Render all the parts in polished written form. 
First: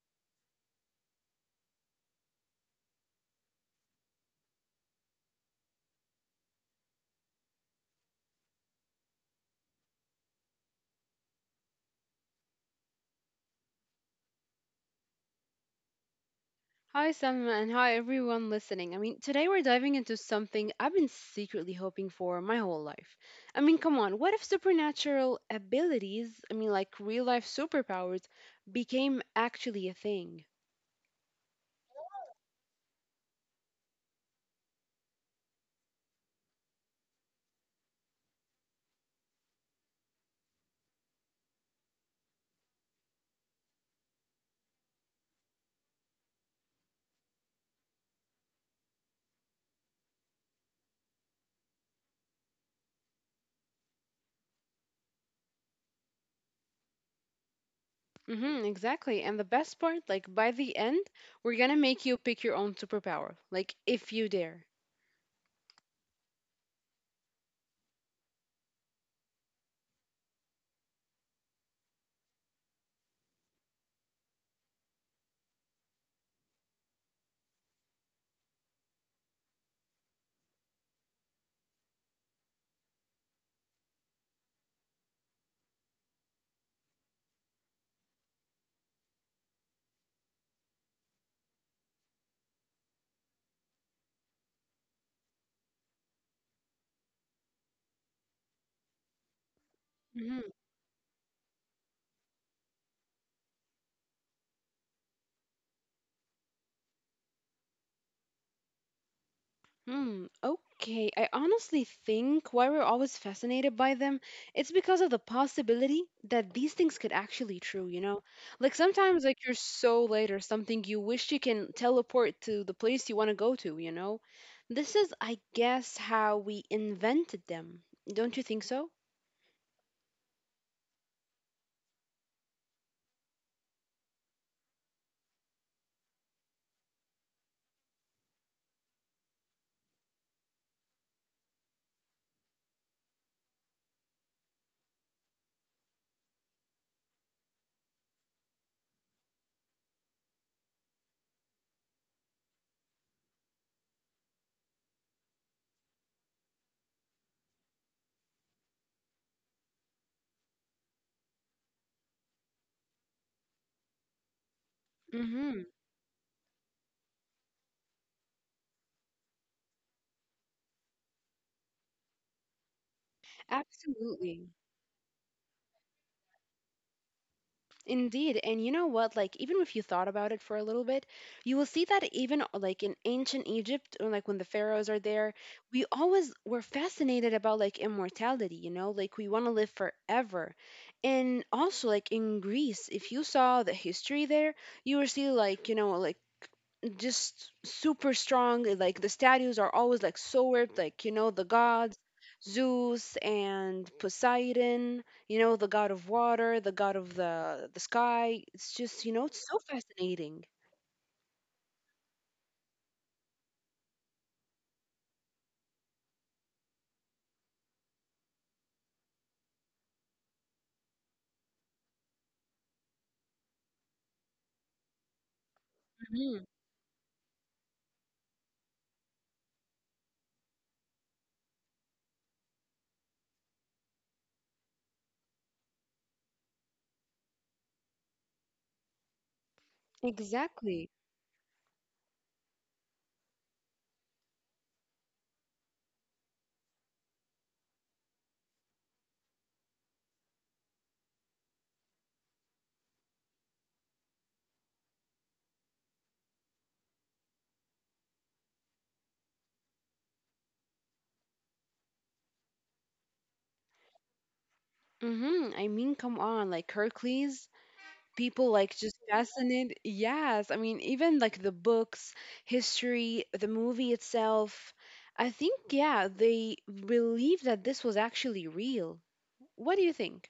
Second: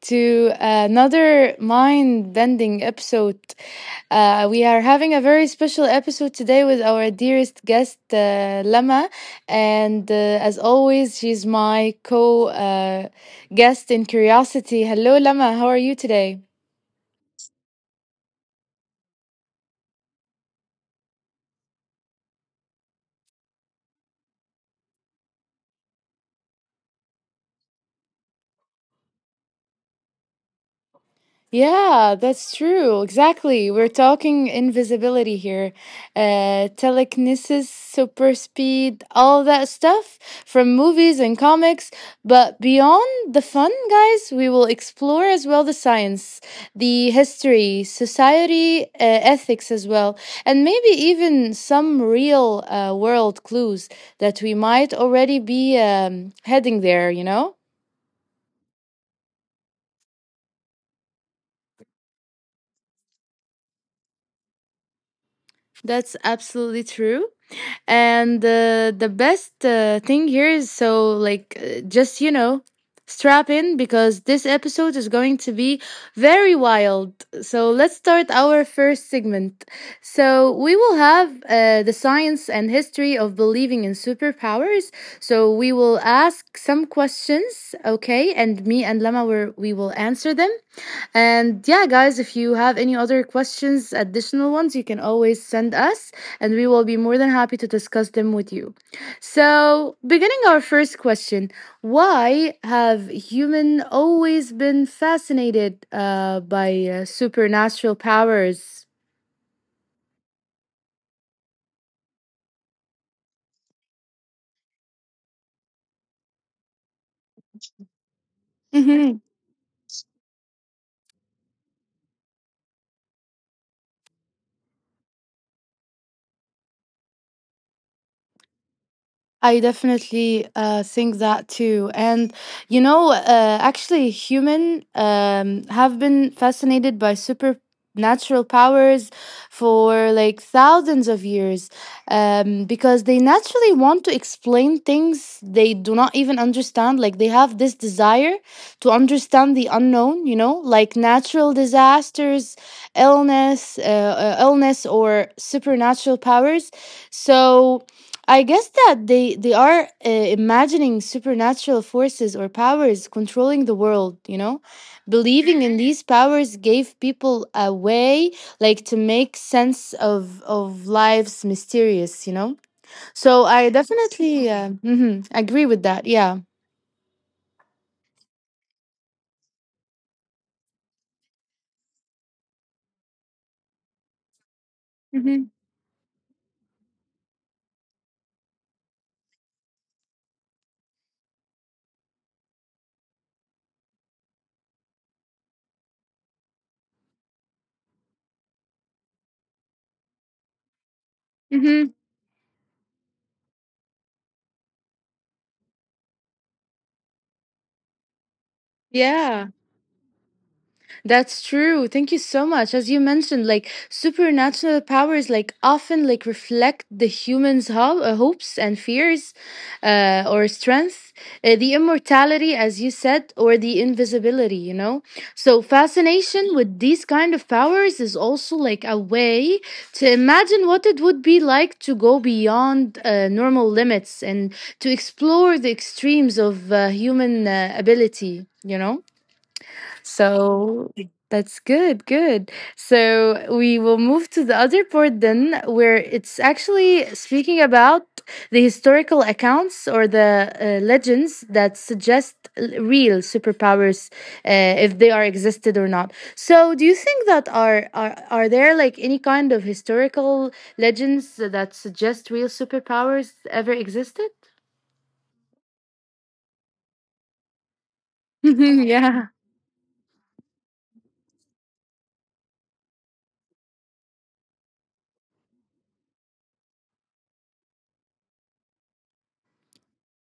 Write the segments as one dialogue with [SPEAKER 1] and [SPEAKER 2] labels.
[SPEAKER 1] to another mind bending episode. We are having a very special episode today with our dearest guest, Lama. And As always, she's my co guest in Curiosity. Hello, Lama, how are you today?
[SPEAKER 2] Hi, Sam, and hi, everyone listening. I mean, today we're diving into something I've been secretly hoping for my whole life. I mean, come on, what if supernatural abilities, I mean, like real life superpowers, became actually a thing?
[SPEAKER 1] Yeah, that's true. Exactly. We're talking invisibility here. Telekinesis, super speed, all that stuff from movies and comics. But beyond the fun, guys, we will explore as well the science, the history, society, ethics as well, and maybe even some real world clues that we might already be heading there.
[SPEAKER 2] Mm-hmm, exactly. And the best part, like by the end, we're gonna make you pick your own superpower, like if you dare.
[SPEAKER 1] That's absolutely true. And The best thing here is strap in because this episode is going to be very wild. So let's start our first segment. So we will have the science and history of believing in superpowers. So we will ask some questions, okay? And me and Lama, we will answer them. And yeah, guys, if you have any other questions, additional ones, you can always send us, and we will be more than happy to discuss them with you. So, beginning
[SPEAKER 2] Mm-hmm.
[SPEAKER 1] our first question, why have humans always been fascinated by supernatural powers?
[SPEAKER 2] Hmm, okay. I honestly think why we're always fascinated by them, it's because of the possibility that these things could actually true, you know? Like sometimes like you're so late or something, you wish you can teleport to the place you want to go to, you know? This is, I guess, how we invented them. Don't you think so?
[SPEAKER 1] I definitely think that too. And you know, actually, human have been fascinated by supernatural powers for like thousands of years because they naturally want to explain things they do not even understand. Like they have this desire to understand the unknown. You know, like natural disasters, illness, illness, or supernatural powers. So I guess that they are imagining supernatural forces or powers controlling the world.
[SPEAKER 2] Mm-hmm.
[SPEAKER 1] Believing in these powers gave people a way like to make sense of life's mysterious. So I
[SPEAKER 2] Absolutely.
[SPEAKER 1] definitely agree with that. Yeah.
[SPEAKER 2] Indeed. And you know what? Like, even if you thought about it for a little bit, you will see that even like in ancient Egypt, or like when the pharaohs are there, we always were fascinated about like immortality, you know, like we want to live forever. And also, like in Greece, if you saw the history there, you will see like, you know, like just super strong. Like the statues are always like so weird. Like, you know, the gods,
[SPEAKER 1] Mhm.
[SPEAKER 2] Zeus and Poseidon. You know the god of water, the god of the sky. It's just, you know, it's
[SPEAKER 1] Yeah.
[SPEAKER 2] so fascinating.
[SPEAKER 1] That's true. Thank you so much. As you mentioned, like supernatural powers, like often like reflect the humans' hopes and fears, or strength, the immortality, as you said, or the invisibility. You know, so
[SPEAKER 2] Hmm.
[SPEAKER 1] fascination with these kind of powers is also like a way to imagine what it would be like to go beyond normal limits and to explore the extremes of human ability. You know.
[SPEAKER 2] Exactly.
[SPEAKER 1] So that's good. So we will move to the other part then, where it's actually speaking about the historical accounts or the legends that suggest real superpowers, uh, if they are existed or not. So, do you think that are there like any kind of historical legends that suggest real superpowers ever existed?
[SPEAKER 2] Mm-hmm. I mean, come on, like Hercules, people like just
[SPEAKER 1] Yeah.
[SPEAKER 2] fascinated. Yes, I mean, even like the books, history, the movie itself, I think, yeah, they believe that this was actually real. What do you think?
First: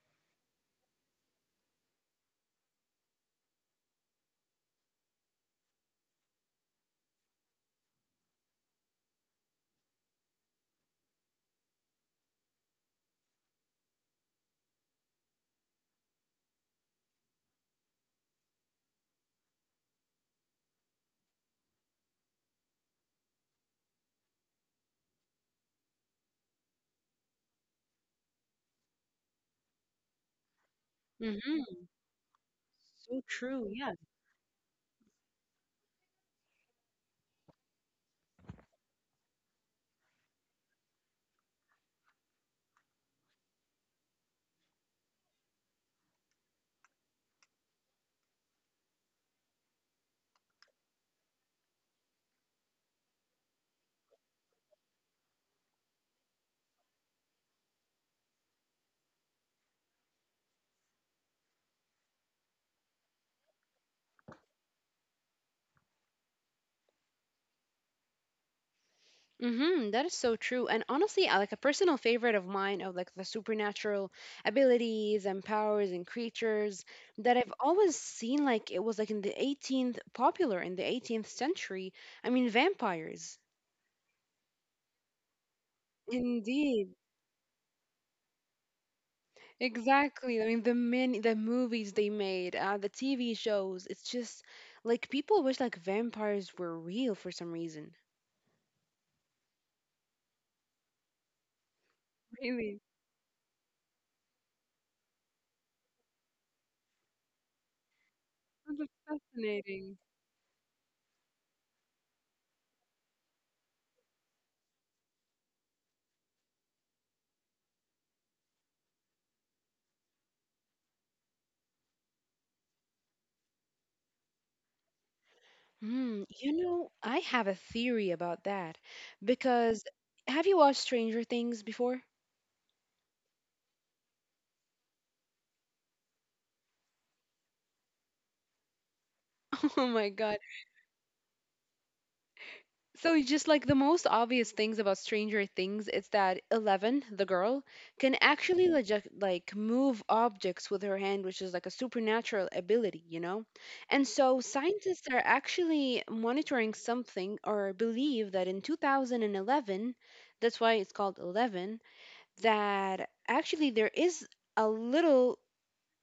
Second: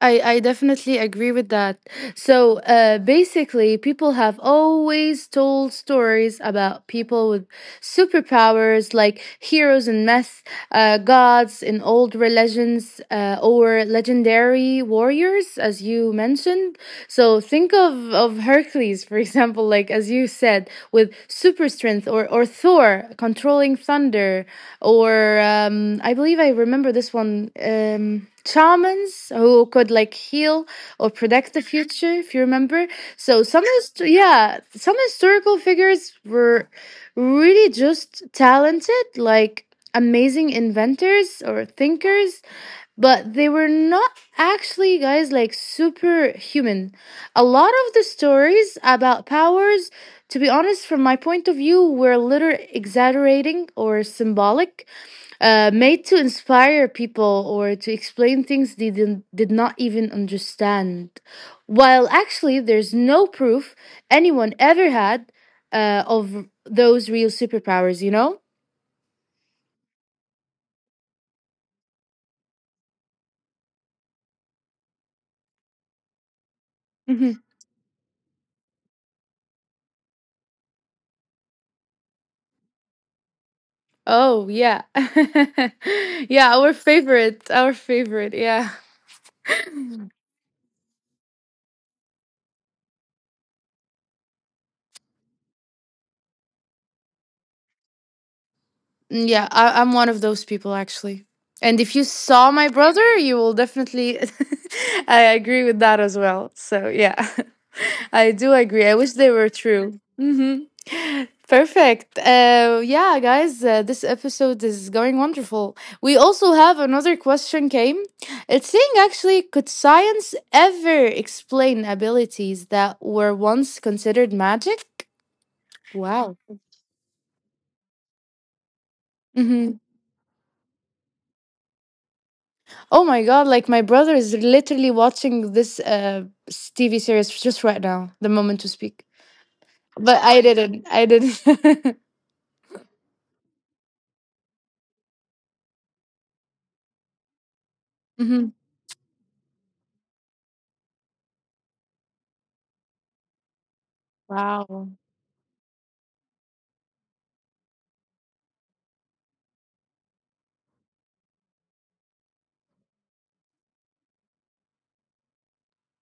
[SPEAKER 1] I definitely agree with that. So basically, people have always told stories about people with superpowers, like heroes and myths, gods in old religions, or legendary warriors, as you mentioned. So think of Hercules, for example, like as you said, with super strength, or Thor controlling thunder, or I believe I remember this one. Shamans who could like heal or predict the
[SPEAKER 2] Mm-hmm.
[SPEAKER 1] future if you remember.
[SPEAKER 2] So
[SPEAKER 1] So
[SPEAKER 2] true. Yeah.
[SPEAKER 1] yeah, some historical figures were really just talented, like amazing inventors or thinkers, but they were not actually guys like superhuman. A lot of the stories about powers, to be honest from my point of view, were little exaggerating or symbolic, made to inspire people or to explain things they did not even understand, while actually there's no proof anyone ever had of those real superpowers, you know.
[SPEAKER 2] Mm-hmm, that is so true. And honestly, like a personal favorite of mine of like the supernatural abilities and powers and creatures that I've always seen, like it was like in the 18th popular in the 18th century. I mean, vampires.
[SPEAKER 1] Oh yeah. Yeah,
[SPEAKER 2] Indeed.
[SPEAKER 1] our favorite. Yeah.
[SPEAKER 2] Exactly. I mean, the movies they made, the TV shows, it's just like people wish like vampires were real for some reason.
[SPEAKER 1] Mm, yeah, I'm one of those people actually. And if you saw my
[SPEAKER 2] Really?
[SPEAKER 1] brother, you will definitely. I agree with that as well. So yeah, I do agree.
[SPEAKER 2] That's
[SPEAKER 1] I wish they were true.
[SPEAKER 2] fascinating.
[SPEAKER 1] Hmm. Perfect. Yeah, guys, this episode is going wonderful. We also have another question came. It's saying actually, could science ever explain abilities that were once considered magic?
[SPEAKER 2] Hmm,
[SPEAKER 1] Wow.
[SPEAKER 2] you know, I have a theory about that,
[SPEAKER 1] Mm-hmm.
[SPEAKER 2] because have you watched Stranger Things before?
[SPEAKER 1] Oh my god, like my brother is literally watching this TV series just right now, the moment to speak.
[SPEAKER 2] Oh my
[SPEAKER 1] But
[SPEAKER 2] God.
[SPEAKER 1] I didn't. I didn't.
[SPEAKER 2] So just like the most obvious things about Stranger Things, it's that Eleven, the girl, can
[SPEAKER 1] Mhm.
[SPEAKER 2] actually like move objects with her hand, which is like a supernatural ability, you know? And so
[SPEAKER 1] Wow.
[SPEAKER 2] scientists are actually monitoring something or believe that in 2011, that's why it's called Eleven, that actually there is a little,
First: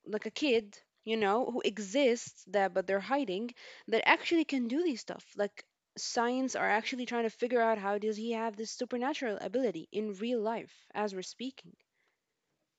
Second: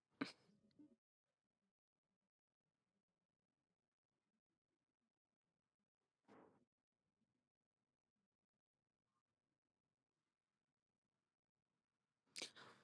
[SPEAKER 2] like a kid, you know, who exists, that but they're hiding, that actually can do these stuff. Like, science are actually trying to figure out how does he have this supernatural ability in real life as we're speaking.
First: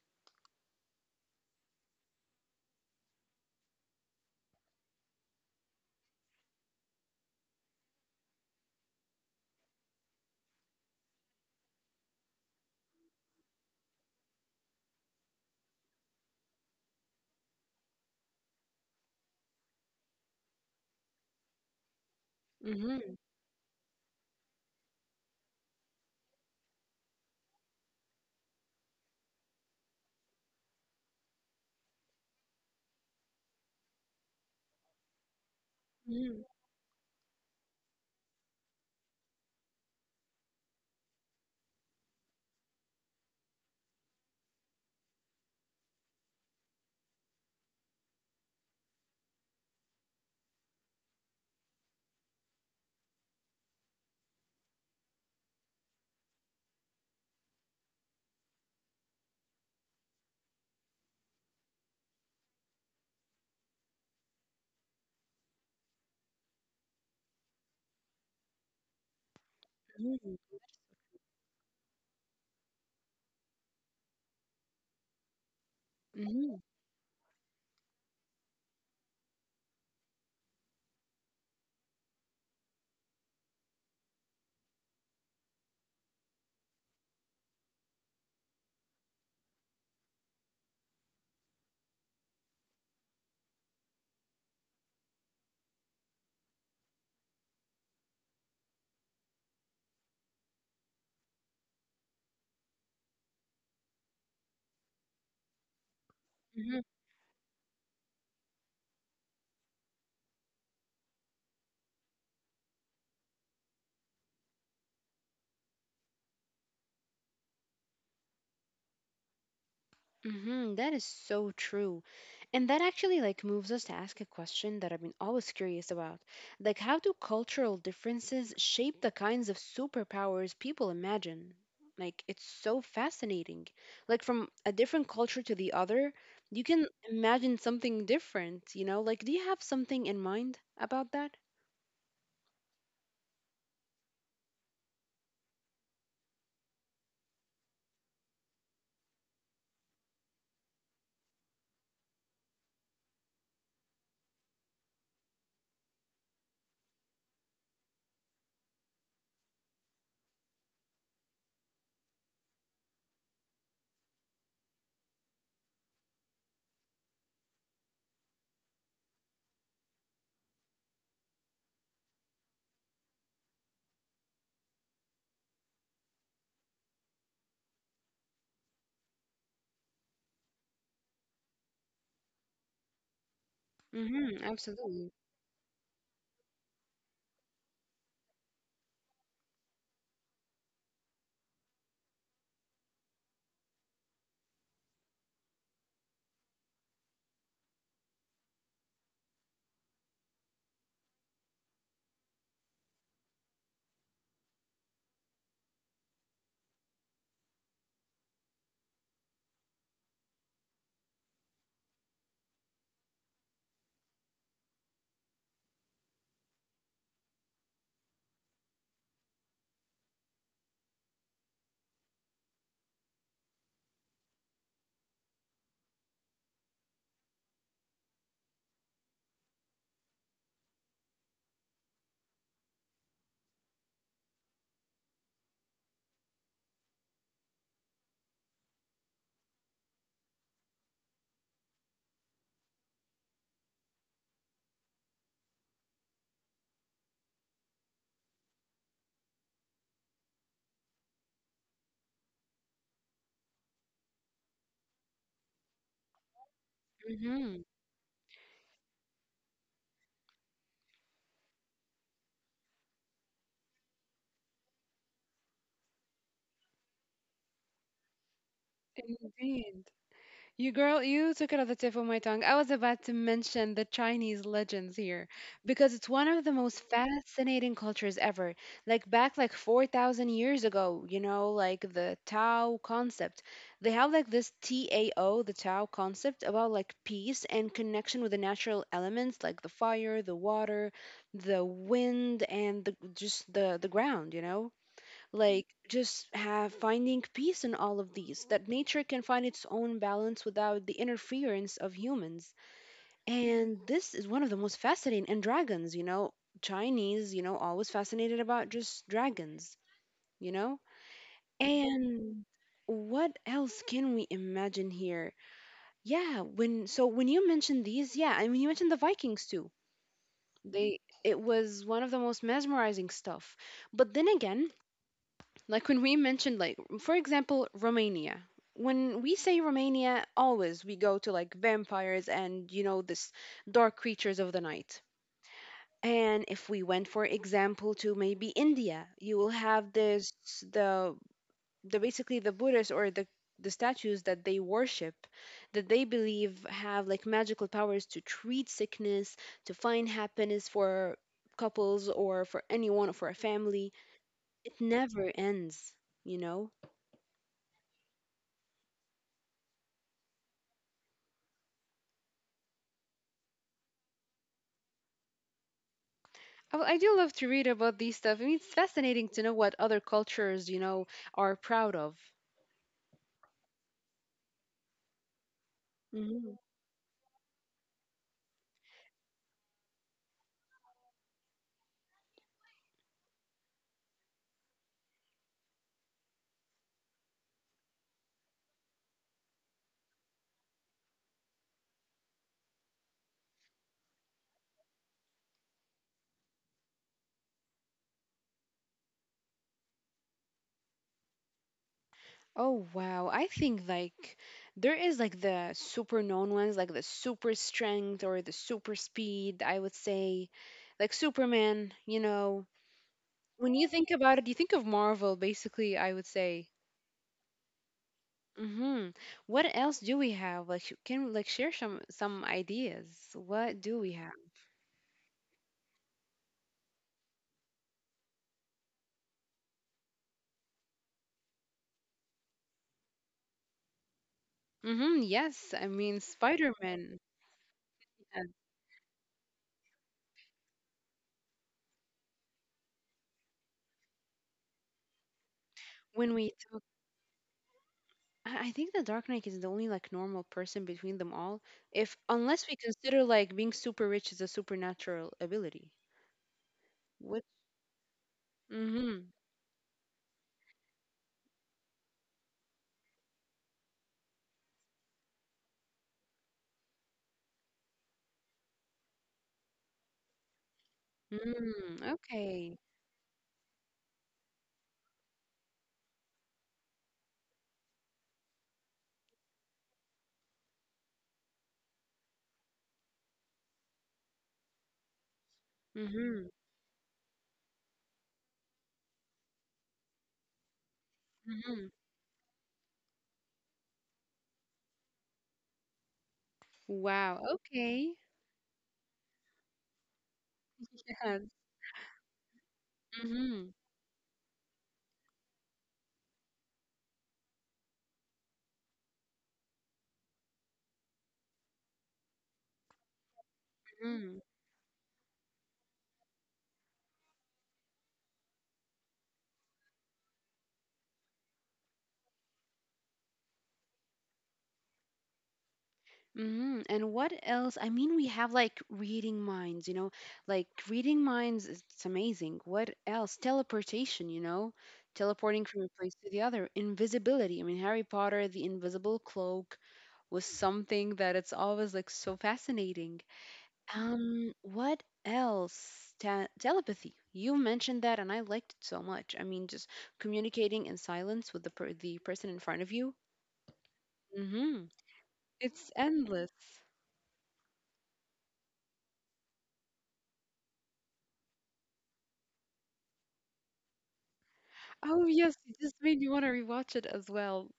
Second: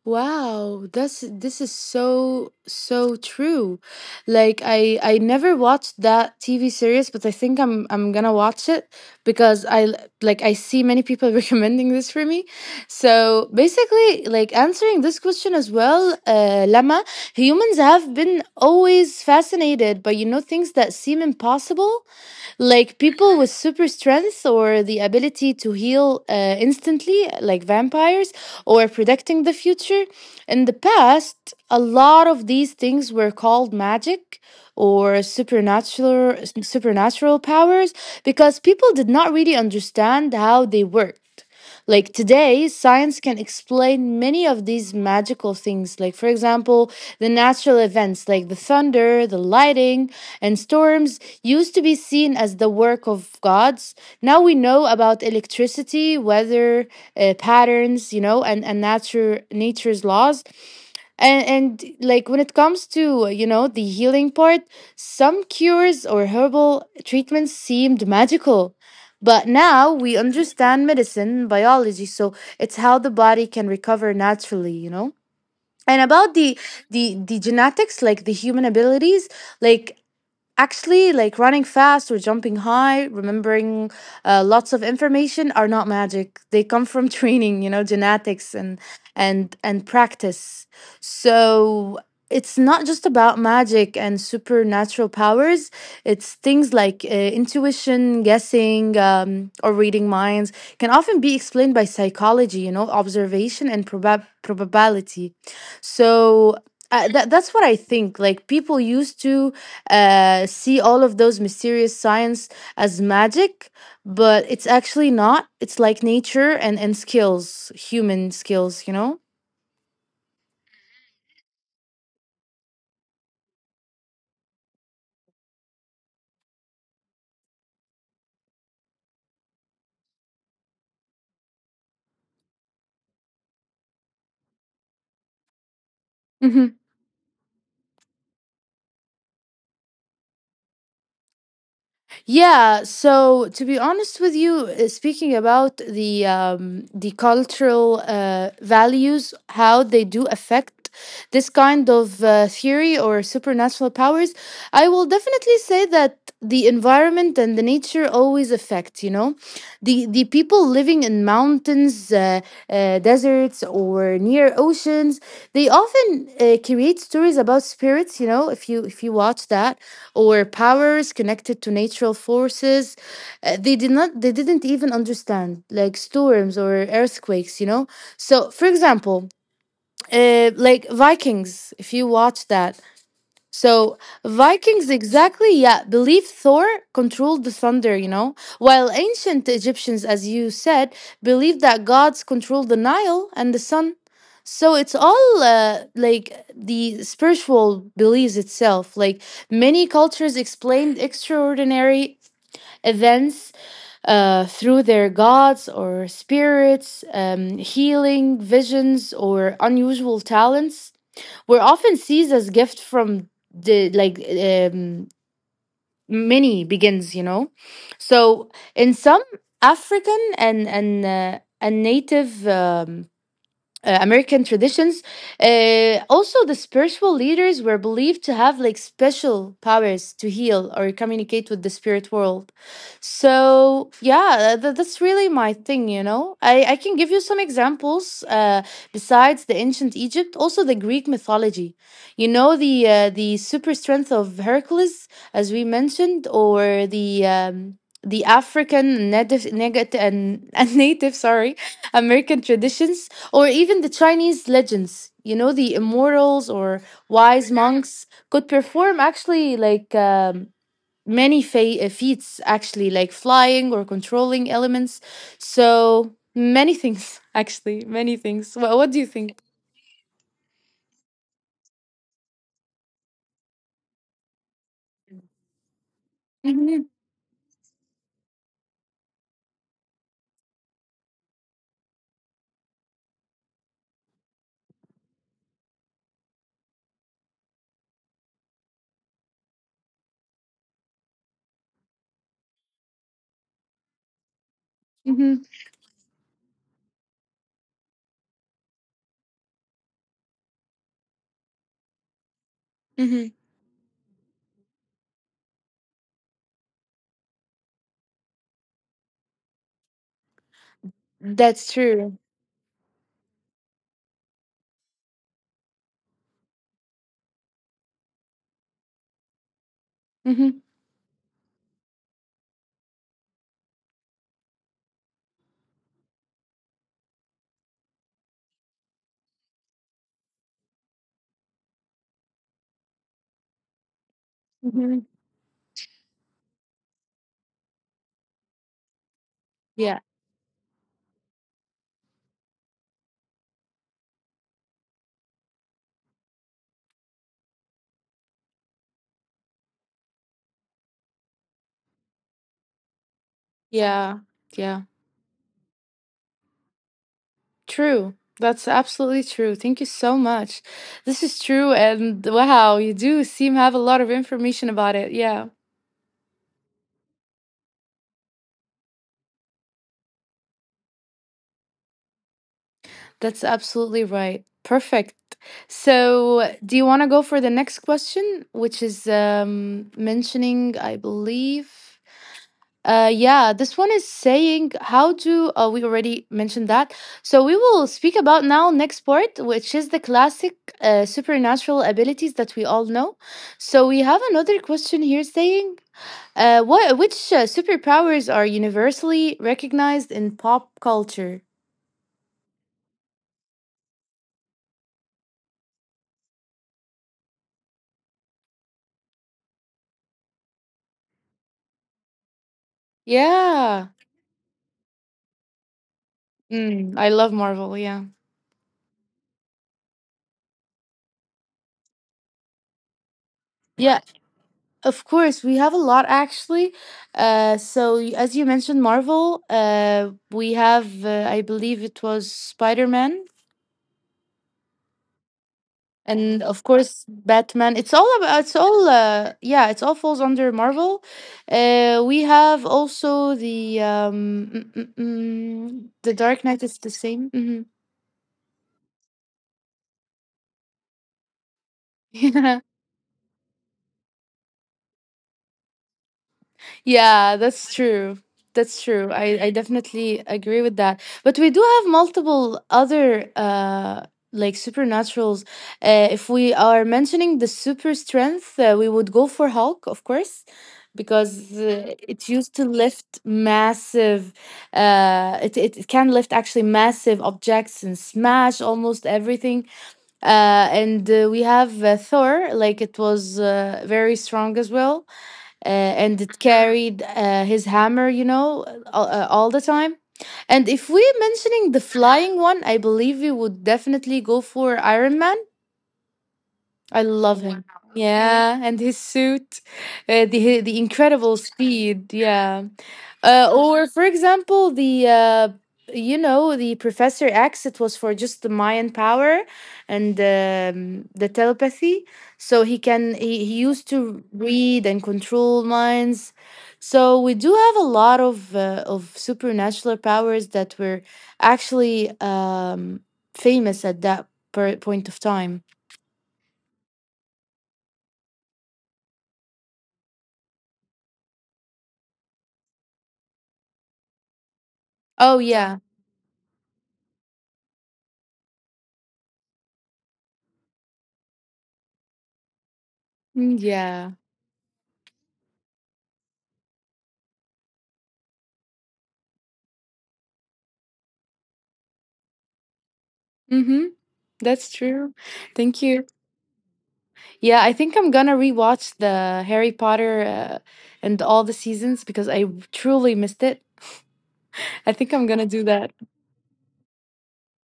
[SPEAKER 1] Wow, that's this is so so true. Like I never watched that TV series, but I think I'm gonna watch it because like I see many people recommending this for me. So basically, like answering this question as well, Lama, humans have been always fascinated by you know things that seem impossible, like
[SPEAKER 2] Mm-hmm.
[SPEAKER 1] people with super strength or the ability to heal instantly, like vampires, or predicting the future. In the past, a lot of these things were called magic or supernatural powers because people did not really understand how they worked. Like today, science can explain many of these magical things, like, for example, the natural events like the thunder, the lightning, and storms used to be seen as the work of gods. Now we know about electricity, weather patterns, you know, and nature's laws. And like when it comes to you know the healing part, some cures or herbal treatments seemed magical, but now we
[SPEAKER 2] Mm-hmm.
[SPEAKER 1] understand medicine biology, so it's how the body can recover naturally, you know. And about
[SPEAKER 2] Mm-hmm.
[SPEAKER 1] the genetics, like the human abilities like, actually, like running fast or jumping high, remembering lots of information are not magic. They come from training, you know, genetics and practice. So it's not just about magic and supernatural powers. It's things like intuition, guessing, or reading minds can often be explained by psychology, you know, observation and probability. So that's what I think. Like people used to see all of those mysterious signs as magic, but it's actually not. It's like nature and skills, human skills, you know?
[SPEAKER 2] Mm-hmm, that is so true. And that actually like moves us to ask a question that I've been always curious about. Like, how do cultural differences shape the kinds of superpowers people imagine? Like, it's so fascinating. Like, from a different culture to the other, you can imagine something different, you know? Like, do you have something in mind about that?
[SPEAKER 1] Yeah, so to be honest with you, speaking about the cultural values, how they do affect this kind of theory or supernatural powers, I will definitely say that the environment and the nature always affect. You know, the people living in mountains, deserts, or near oceans, they often create stories about spirits. You know, if you watch that, or powers connected to natural forces they did not they didn't even understand, like storms or earthquakes, you know. So for example, like vikings, if you watch that, so,
[SPEAKER 2] Mm-hmm,
[SPEAKER 1] Vikings,
[SPEAKER 2] absolutely.
[SPEAKER 1] exactly, yeah, believed Thor controlled the thunder, you know, while ancient Egyptians, as you said, believed that gods controlled the Nile and the sun. So, it's all like the spiritual beliefs itself. Like, many cultures explained extraordinary events through their gods or spirits, healing, visions, or unusual talents were often seized as gift from the like many begins, you know. So in some african and native American traditions. Also, the spiritual leaders were believed to have like special powers to heal or communicate with the spirit world. So, yeah, that's really my thing, you know. I can give you some examples besides the ancient Egypt, also the Greek mythology. You know, the super strength of Hercules, as we mentioned, or the. The African native, negative, and native, sorry, American traditions, or even the Chinese legends, you know, the immortals or
[SPEAKER 2] Mm-hmm.
[SPEAKER 1] wise monks could perform actually like many feats, actually, like flying or controlling elements. So many things, actually, many things. What do you think?
[SPEAKER 2] Indeed. You girl, you took it off the tip of my tongue. I was about to mention the Chinese legends here, because it's one of the most
[SPEAKER 1] Hmm.
[SPEAKER 2] fascinating cultures ever. Like, back like 4,000 years ago, you know, like the Tao concept. They have like this TAO, the Tao concept, about like peace and connection with the natural elements, like the fire, the water, the wind, and the just the ground, you know?
[SPEAKER 1] Hmm.
[SPEAKER 2] Like, just have finding peace in all of these, that nature can find its own balance without the interference of humans.
[SPEAKER 1] Hmm.
[SPEAKER 2] And this is one of the most fascinating. And dragons, you know, Chinese, you know, always fascinated about just dragons, you know.
[SPEAKER 1] That's true.
[SPEAKER 2] And what else can we imagine here? Yeah, when you mentioned these, yeah, I mean, you mentioned the vikings too.
[SPEAKER 1] Hmm.
[SPEAKER 2] They, it was one of the most mesmerizing stuff. But then again, like when we mentioned, like, for example, Romania. When we say Romania, always we go to like vampires and, you know, this dark creatures of the night.
[SPEAKER 1] Hmm.
[SPEAKER 2] And if we went, for example, to maybe India, you will have
[SPEAKER 1] Yeah,
[SPEAKER 2] this, the the basically the Buddhists, or the statues that they worship, that they believe have like magical powers to treat sickness, to find happiness for couples or for anyone or for a family.
[SPEAKER 1] yeah,
[SPEAKER 2] It
[SPEAKER 1] yeah.
[SPEAKER 2] never ends, you know?
[SPEAKER 1] True. That's absolutely true. Thank you so much. This is true, and wow, you do seem have a lot of information about it. Yeah.
[SPEAKER 2] Oh, I do love to read about these stuff. I mean, it's fascinating to know what other cultures, you know, are proud of.
[SPEAKER 1] That's absolutely right. Perfect.
[SPEAKER 2] Hmm.
[SPEAKER 1] So, do you want to go for the next question, which is mentioning, I believe? Yeah, this one is saying, how do we already mentioned that? So, we will speak about now next part, which is the classic supernatural abilities that we all know. So, we have another question here saying, what which superpowers are universally recognized in pop culture?
[SPEAKER 2] Oh wow, I think like there is like the super known ones, like the super strength or the super speed, I would say. Like Superman, you know. When you
[SPEAKER 1] Yeah.
[SPEAKER 2] think about it, you think of Marvel, basically, I would say.
[SPEAKER 1] Mm, I love Marvel, yeah.
[SPEAKER 2] Mhm. What else do we have? Like, can like share some ideas. What do
[SPEAKER 1] Yeah,
[SPEAKER 2] we have?
[SPEAKER 1] of course. We have a lot actually. So as you mentioned, Marvel. We have, I believe it was Spider Man,
[SPEAKER 2] Mhm, yes. I mean,
[SPEAKER 1] and of course
[SPEAKER 2] Spider-Man.
[SPEAKER 1] Batman. It's all about. It's all. Yeah, it's all falls under Marvel. We have also the mm, mm, mm, the
[SPEAKER 2] When
[SPEAKER 1] Dark
[SPEAKER 2] we
[SPEAKER 1] Knight
[SPEAKER 2] talk,
[SPEAKER 1] is the same.
[SPEAKER 2] I think the Dark Knight is the only like normal person between them all, if, unless
[SPEAKER 1] Hmm.
[SPEAKER 2] we consider like being super rich is a supernatural ability. What?
[SPEAKER 1] Yeah, that's true. That's true.
[SPEAKER 2] Mm-hmm.
[SPEAKER 1] I definitely agree with that. But we do have multiple other like supernaturals. If we are mentioning the super strength, we would go for Hulk, of course, because
[SPEAKER 2] Mm,
[SPEAKER 1] it used to
[SPEAKER 2] okay.
[SPEAKER 1] lift massive. It can lift actually massive objects and smash almost everything. And we have Thor, like it was very strong as well and
[SPEAKER 2] Mm-hmm.
[SPEAKER 1] it carried his hammer, you know, all the time. And if we're mentioning
[SPEAKER 2] Mm-hmm.
[SPEAKER 1] the flying one, I believe we would definitely go for Iron Man. I
[SPEAKER 2] Wow.
[SPEAKER 1] love him.
[SPEAKER 2] Okay.
[SPEAKER 1] Yeah, and his suit, the
[SPEAKER 2] Yes.
[SPEAKER 1] incredible speed. Yeah.
[SPEAKER 2] Mm-hmm.
[SPEAKER 1] Or for example, the you know the Professor X. It was for just the Mayan power and the telepathy. So he used to read and control minds. So we do have a lot of supernatural powers that were actually famous at point of time.
[SPEAKER 2] Hmm. And what else? I mean, we have like reading minds, you know, like reading minds, it's amazing. What else? Teleportation, you know,
[SPEAKER 1] Oh
[SPEAKER 2] teleporting from a
[SPEAKER 1] yeah.
[SPEAKER 2] place to the other. Invisibility. I mean, Harry Potter, the invisible cloak was something that it's always like so fascinating.
[SPEAKER 1] Mm, yeah.
[SPEAKER 2] What else? Ta telepathy. You mentioned that and I liked it so much. I mean, just communicating in silence with the person in front of you.
[SPEAKER 1] Mm-hmm. That's
[SPEAKER 2] Mm-hmm.
[SPEAKER 1] true.
[SPEAKER 2] It's
[SPEAKER 1] Thank you.
[SPEAKER 2] endless.
[SPEAKER 1] Yeah, I think I'm gonna rewatch the Harry Potter and all the seasons because I truly missed it. I think
[SPEAKER 2] Oh
[SPEAKER 1] I'm gonna
[SPEAKER 2] yes,
[SPEAKER 1] do
[SPEAKER 2] it
[SPEAKER 1] that.
[SPEAKER 2] just made me want to rewatch it as well.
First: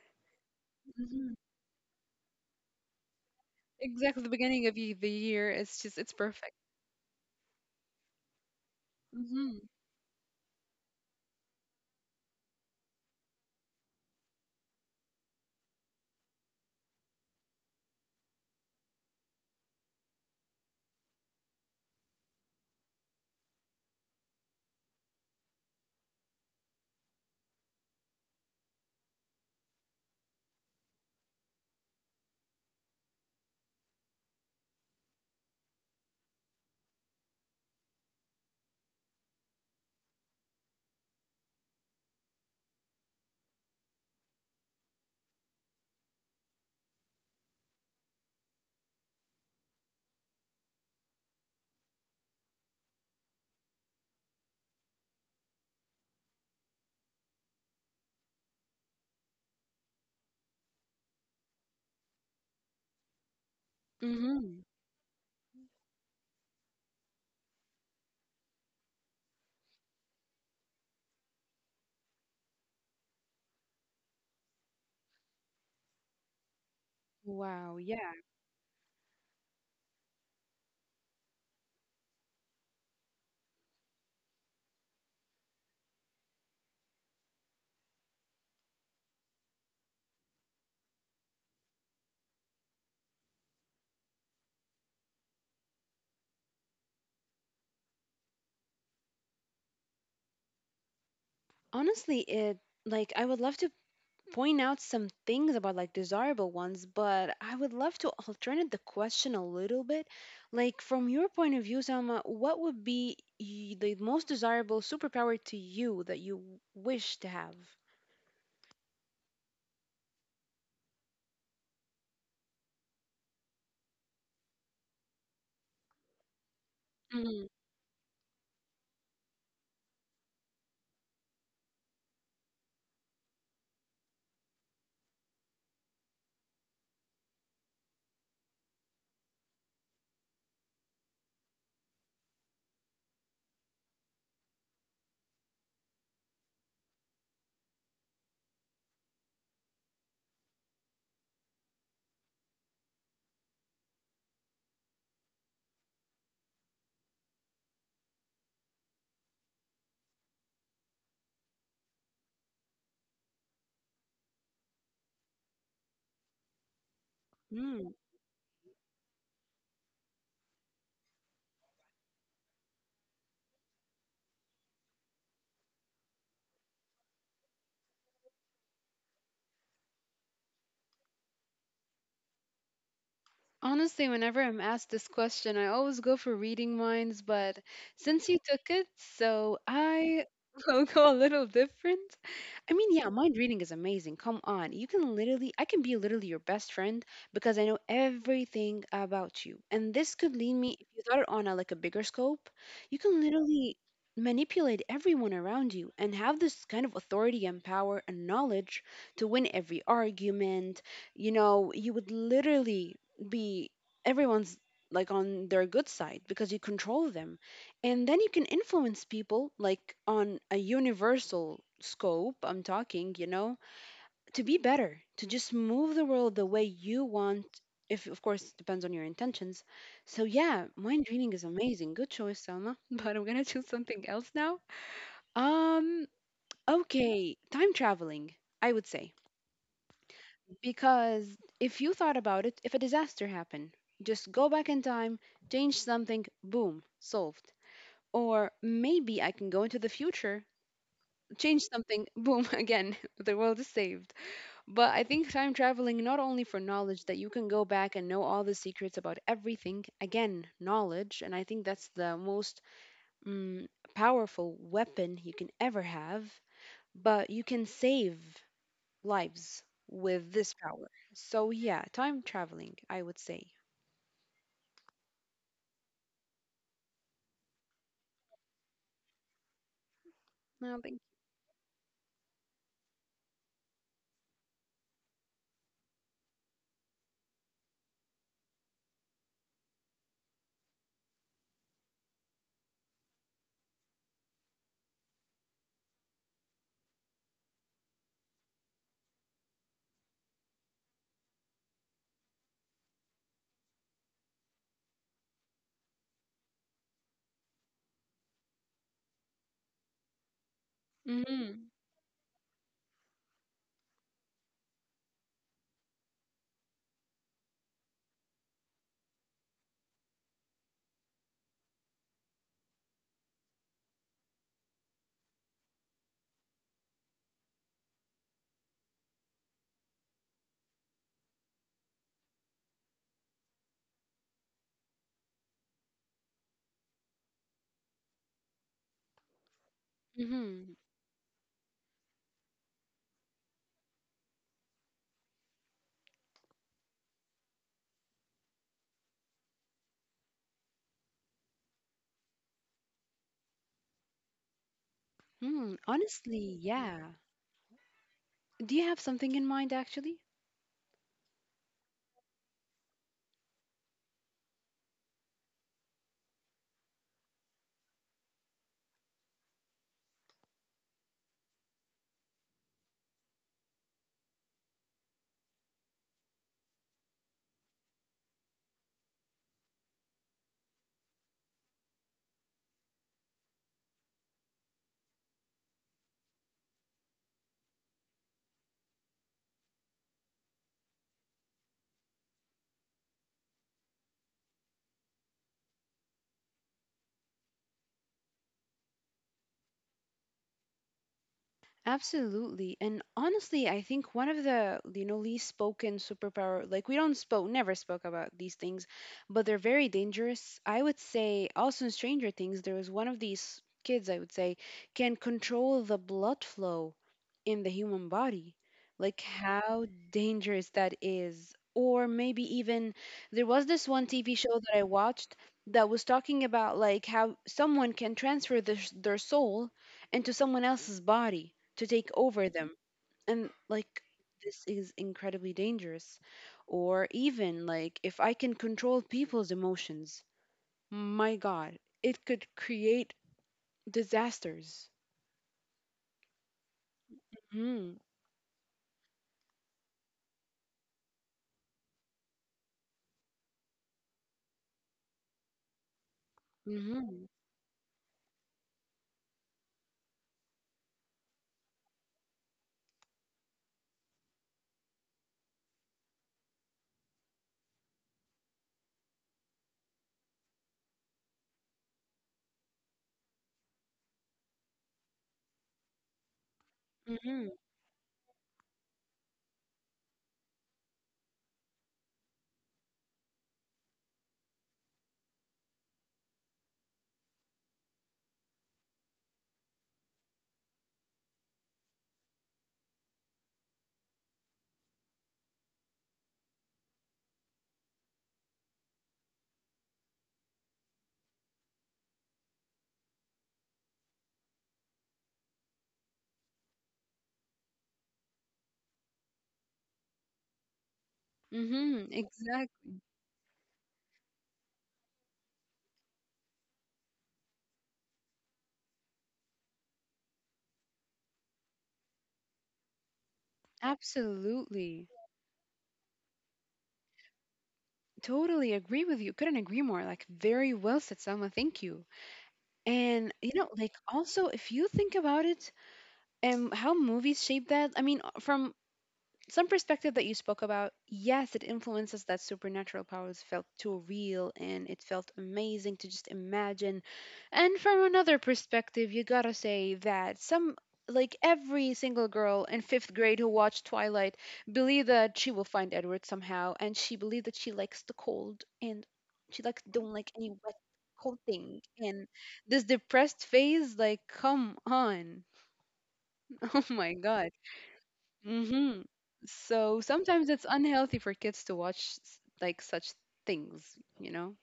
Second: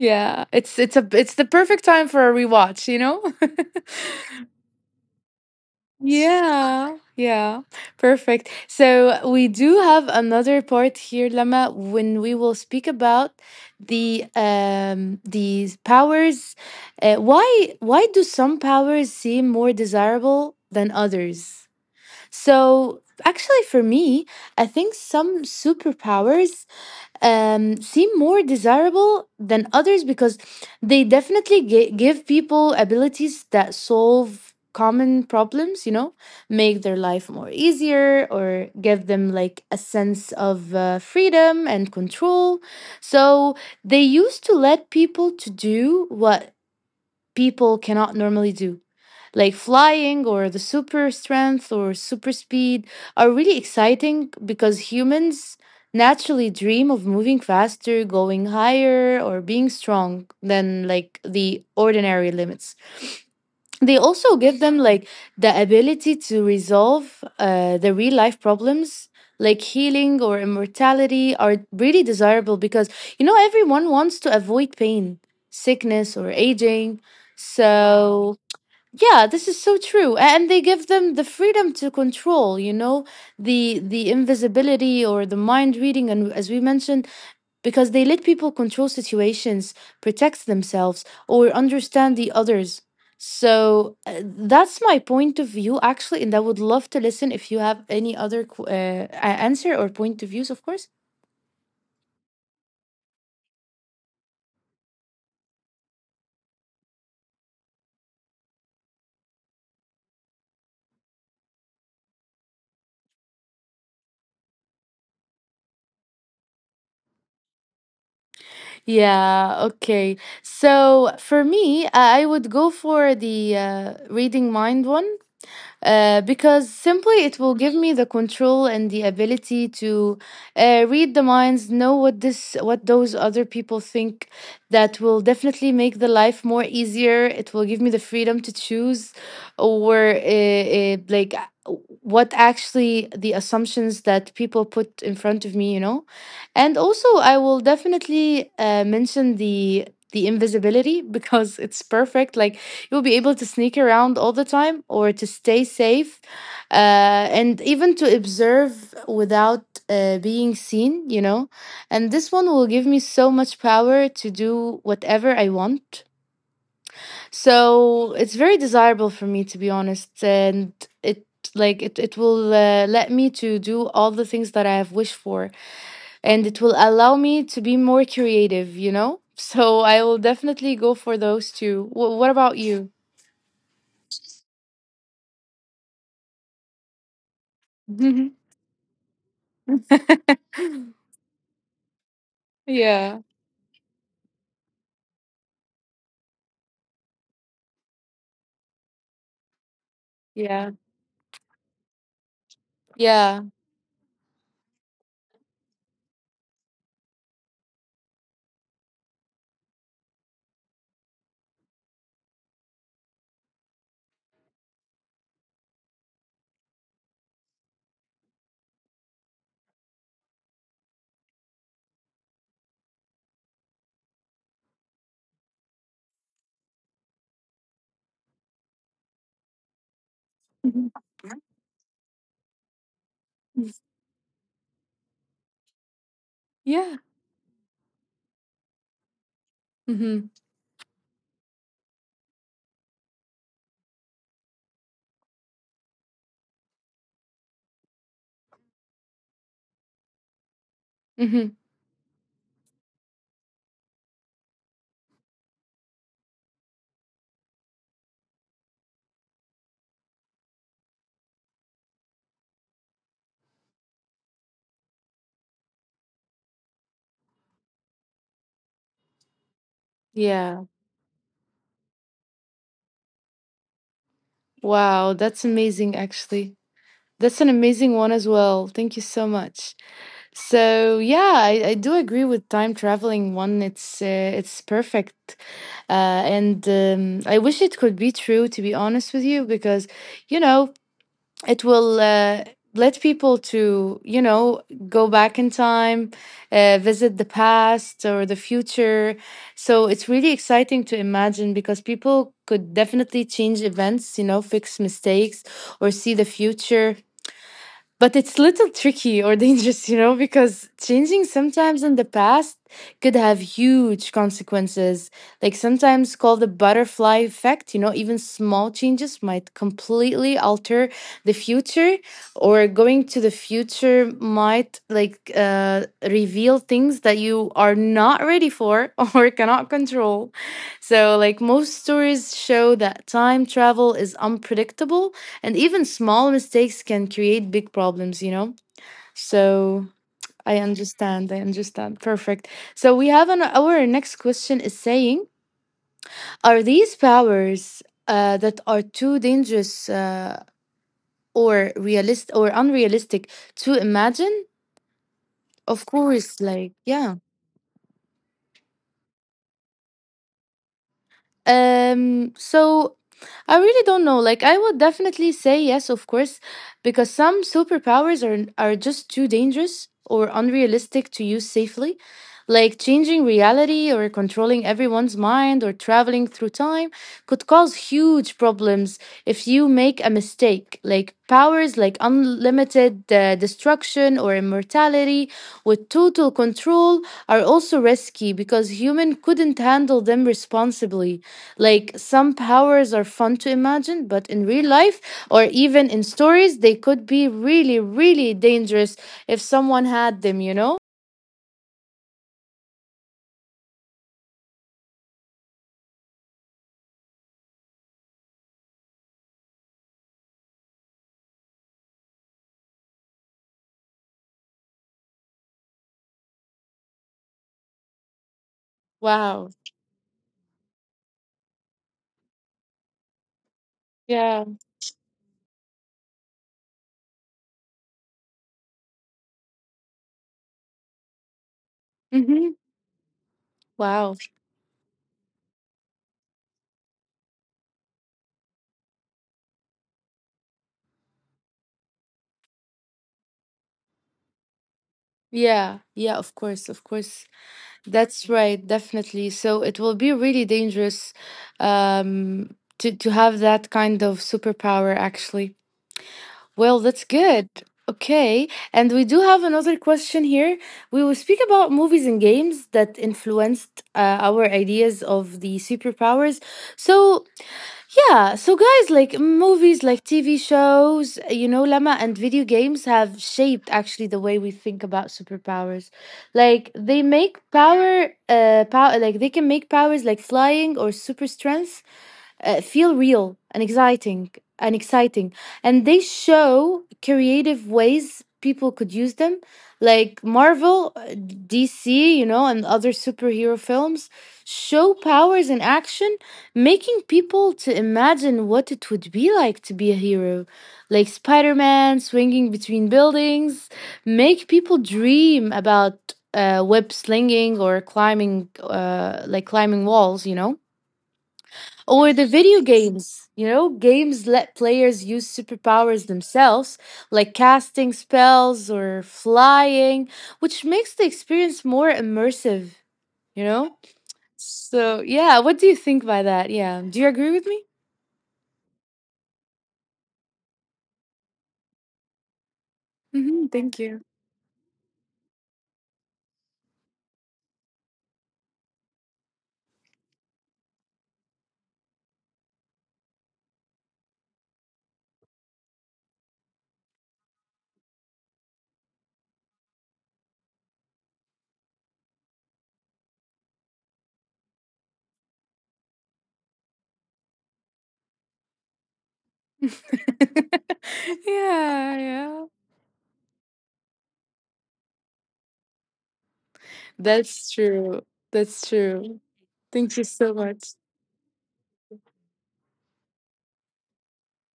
[SPEAKER 1] Yeah, it's it's a
[SPEAKER 2] Hmm.
[SPEAKER 1] it's the perfect time for a rewatch, you know?
[SPEAKER 2] Exactly, the beginning of the year. It's just, it's perfect.
[SPEAKER 1] Yeah, yeah, perfect. So we
[SPEAKER 2] Hmm.
[SPEAKER 1] do have another part here, Lama, when we will speak about these powers. Why do some powers seem more desirable than others? So, actually, for me, I think some superpowers seem more desirable than others because they definitely give people abilities that solve common problems, you know, make their life more easier or give them like a sense of freedom and control. So, they used to let people to do what people cannot normally do, like flying or the super strength or super speed are really exciting because humans naturally dream of moving faster, going higher, or being strong than like the ordinary limits. They also give
[SPEAKER 2] Hmm.
[SPEAKER 1] them like the ability to resolve the real life problems. Like healing or immortality are really desirable because you know everyone wants to avoid pain, sickness, or aging.
[SPEAKER 2] Wow. Yeah.
[SPEAKER 1] So yeah, this is so true. And they give them the freedom to control, you know, the invisibility or the mind reading and as we mentioned, because they let people control situations, protect themselves, or understand the others. So that's my point of view actually, and I would love to listen if you have any other answer or point of views, of course.
[SPEAKER 2] Honestly, it like, I would love to point out some things about like desirable ones, but I would love to alternate the question a little bit. Like, from your point of view, Sama, what would be the most desirable superpower to you that you wish to have?
[SPEAKER 1] Yeah, okay. So for me, I would go for the reading mind one because simply it will give me the control and the ability to read the minds, know what this, what those other people think. That will definitely make the life more easier. It will give me the freedom to choose, or what actually the assumptions that people put in front of me, you know. And also, I will definitely mention the invisibility because it's perfect. Like you'll be able to sneak around all the time or to stay safe and even to observe without being seen, you know. And this one will give me so much power to do whatever I want.
[SPEAKER 2] Mm-hmm.
[SPEAKER 1] So it's very desirable for me, to be honest. And it like it will let me to do all the things that I have wished for, and it will allow me to be more creative, you know? So I will definitely go for those two. What about you?
[SPEAKER 2] Honestly, whenever I'm asked this question, I always go for reading minds, but since you took it, so I will go a little different. I mean, yeah,
[SPEAKER 1] Yeah,
[SPEAKER 2] mind reading is amazing. Come on. I can be literally your best friend because I know everything about you. And this could lead
[SPEAKER 1] yeah.
[SPEAKER 2] me, if you thought it on a, like, a bigger scope, you can
[SPEAKER 1] Yeah.
[SPEAKER 2] literally manipulate everyone around you and have this kind of authority and power and knowledge to win every argument. You know, you would literally be everyone's, like, on their good side because you control them, and then you can influence people like on a universal scope, I'm talking, you know, to be better, to just move the world the way you want. If, of course, it depends on your intentions. So yeah,
[SPEAKER 1] Mhm.
[SPEAKER 2] mind reading is amazing, good choice, Selma. But I'm gonna choose something else now. um
[SPEAKER 1] Yeah.
[SPEAKER 2] okay time traveling, I would say.
[SPEAKER 1] Hmm.
[SPEAKER 2] Because if you thought about it, if a disaster happened, just go back in time, change something, boom, solved. Or maybe I can go into the future,
[SPEAKER 1] Hmm.
[SPEAKER 2] change something, boom, again, the world is saved. But I think time traveling, not only for knowledge, that you can go back and know all the secrets about everything, again, knowledge, and I think that's the most mm, powerful weapon you can ever have, but you can save lives with this
[SPEAKER 1] Yeah.
[SPEAKER 2] power. So yeah, time traveling, I would say.
[SPEAKER 1] Wow. That's amazing, actually. That's an amazing one as well. Thank you so much.
[SPEAKER 2] I
[SPEAKER 1] So
[SPEAKER 2] think.
[SPEAKER 1] yeah, I do agree with time traveling one. It's perfect, and I wish it could be true. To be honest with you, because you know, it will let people to, you know, go back in time, visit the past or the future. So it's really exciting to imagine because people could definitely change events, you know, fix mistakes or see the future, but it's little tricky or dangerous, you know, because changing
[SPEAKER 2] Mm-hmm.
[SPEAKER 1] sometimes in the past could have huge consequences. Like sometimes called the butterfly effect, you know, even small changes might completely alter the future, or going to the future might like reveal things that you are not ready for or cannot control. So, like most stories show that time travel is unpredictable and even small mistakes can create big problems, you know? So I
[SPEAKER 2] Mm-hmm.
[SPEAKER 1] understand. I understand. Perfect. So we have an, our next question is saying, are these powers that are too dangerous or realist or unrealistic to imagine?
[SPEAKER 2] Mm,
[SPEAKER 1] Of
[SPEAKER 2] honestly,
[SPEAKER 1] course, like,
[SPEAKER 2] yeah.
[SPEAKER 1] yeah.
[SPEAKER 2] Do you have something in mind actually?
[SPEAKER 1] So I really don't know. Like, I would definitely say yes, of course, because some superpowers are just too dangerous or unrealistic to use safely, like changing reality or controlling everyone's mind or traveling through time could cause huge problems if you make a mistake. Like powers like unlimited destruction or immortality with total control are also risky because human couldn't handle them responsibly. Like some powers are fun to imagine, but in real life or even in stories, they could be really, really dangerous if someone had them, you know?
[SPEAKER 2] Absolutely. And honestly, I think one of the, you know, least spoken superpower, like we don't spoke, never spoke about these things, but they're very dangerous. I would say, also in Stranger Things, there was one of these kids, I would say, can control the blood flow in the human body. Like,
[SPEAKER 1] Wow.
[SPEAKER 2] how dangerous that is. Or maybe even there was this one TV
[SPEAKER 1] Yeah.
[SPEAKER 2] show that I watched that was talking about like how someone can transfer their soul into someone else's body to take over
[SPEAKER 1] Mm-hmm.
[SPEAKER 2] them. And like,
[SPEAKER 1] Wow.
[SPEAKER 2] this is incredibly dangerous. Or even like, if I can control people's emotions, my God, it could create disasters.
[SPEAKER 1] Yeah. Yeah, of course. Of course.
[SPEAKER 2] Mm-hmm.
[SPEAKER 1] That's right. Definitely. So it will be really dangerous, to have that kind of superpower, actually. Well, that's
[SPEAKER 2] Mm-hmm.
[SPEAKER 1] good. Okay. And we do have another question here. We will speak about movies and games that influenced our ideas of the superpowers. So, yeah. So, guys, like movies, like TV shows, you know, Lama, and video games have shaped actually the way we think about superpowers. Like, they make
[SPEAKER 2] Mm-hmm.
[SPEAKER 1] power, they can make powers like flying or super strength feel real and exciting and exciting and they show creative ways people could use them, like Marvel, DC, you know, and other superhero films show powers in action, making people to imagine what it would be like to be a hero. Like Spider-Man swinging between buildings make people dream about web slinging or climbing climbing walls, you know.
[SPEAKER 2] Mm-hmm.
[SPEAKER 1] Or the video
[SPEAKER 2] Exactly.
[SPEAKER 1] games, you know, games let players use superpowers themselves, like casting spells or flying, which makes the experience more immersive, you know? So,
[SPEAKER 2] Absolutely.
[SPEAKER 1] yeah, what do you think by that? Yeah, do you agree with me?
[SPEAKER 2] Totally agree with you. Couldn't agree more. Like, very well said, Salma. Thank you. And,
[SPEAKER 1] Hmm.
[SPEAKER 2] you know,
[SPEAKER 1] Thank
[SPEAKER 2] like,
[SPEAKER 1] you.
[SPEAKER 2] also, if you think about it, and how movies shape that, I mean, from some perspective that you spoke about, yes, it influences that supernatural powers felt too real and it felt amazing to just imagine. And from another perspective, you gotta say that some, like every single girl in fifth grade who watched Twilight believed that she will find Edward somehow, and she believed that she likes the cold and she likes don't like
[SPEAKER 1] Yeah,
[SPEAKER 2] any wet cold thing and
[SPEAKER 1] yeah.
[SPEAKER 2] this depressed phase, like come on. Oh my god.
[SPEAKER 1] That's true. That's
[SPEAKER 2] Mm-hmm.
[SPEAKER 1] true.
[SPEAKER 2] So
[SPEAKER 1] Thank you so
[SPEAKER 2] sometimes it's
[SPEAKER 1] much.
[SPEAKER 2] unhealthy for kids to watch like such things, you know?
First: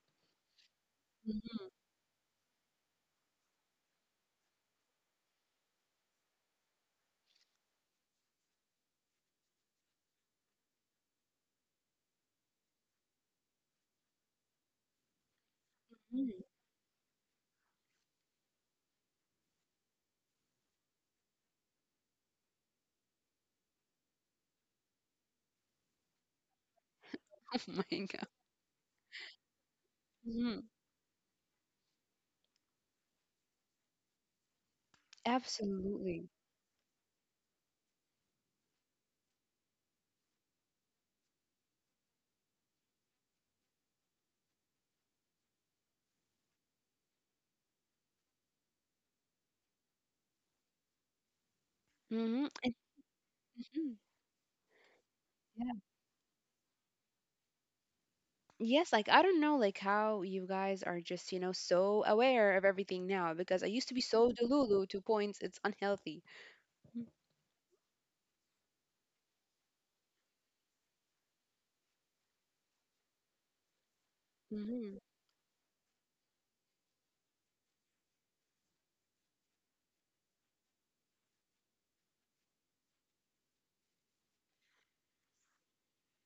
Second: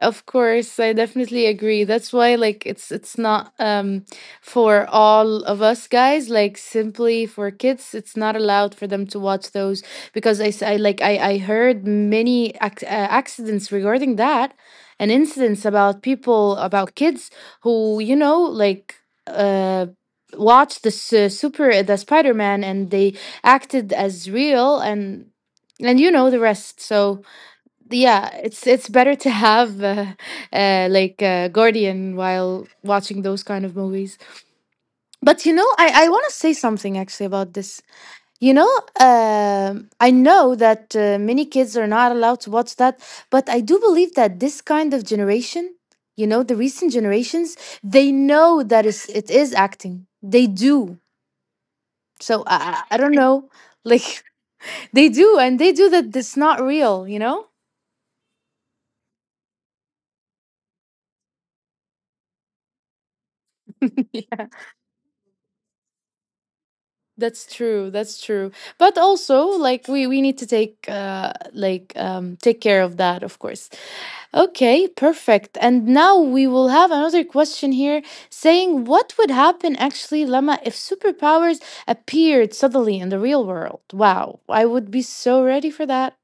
[SPEAKER 1] Of course, I definitely
[SPEAKER 2] Mm-hmm.
[SPEAKER 1] agree. That's why like it's not for all of us guys, like simply for kids, it's not allowed for them to watch those because I s- I, like I heard many accidents regarding that and incidents about people, about kids who, you know, like uh watched the su- super the Spider-Man and they acted as real, and you know the rest. So
[SPEAKER 2] Oh my God.
[SPEAKER 1] yeah, it's better to have
[SPEAKER 2] Mm-hmm.
[SPEAKER 1] guardian while watching those kind of movies. But you know, I want
[SPEAKER 2] Absolutely.
[SPEAKER 1] to say something actually about this, you know. I know that many kids are not allowed to watch that, but I do believe that this kind of generation, you know, the recent generations, they know that it is acting, they do. So
[SPEAKER 2] Mm-hmm.
[SPEAKER 1] I don't know,
[SPEAKER 2] Hmm.
[SPEAKER 1] like they do, and
[SPEAKER 2] Yeah.
[SPEAKER 1] they do that it's not real, you know.
[SPEAKER 2] Yes, like I don't know like how you guys are just, you know, so aware of everything now because I used to be so delulu to points it's unhealthy.
[SPEAKER 1] That's true. That's true. But also, like we need to take take care of that, of course. Okay,
[SPEAKER 2] Mm-hmm.
[SPEAKER 1] perfect. And now we will have another question here, saying what would happen actually, Lama, if superpowers appeared suddenly in the real world? Wow, I would be so ready for that.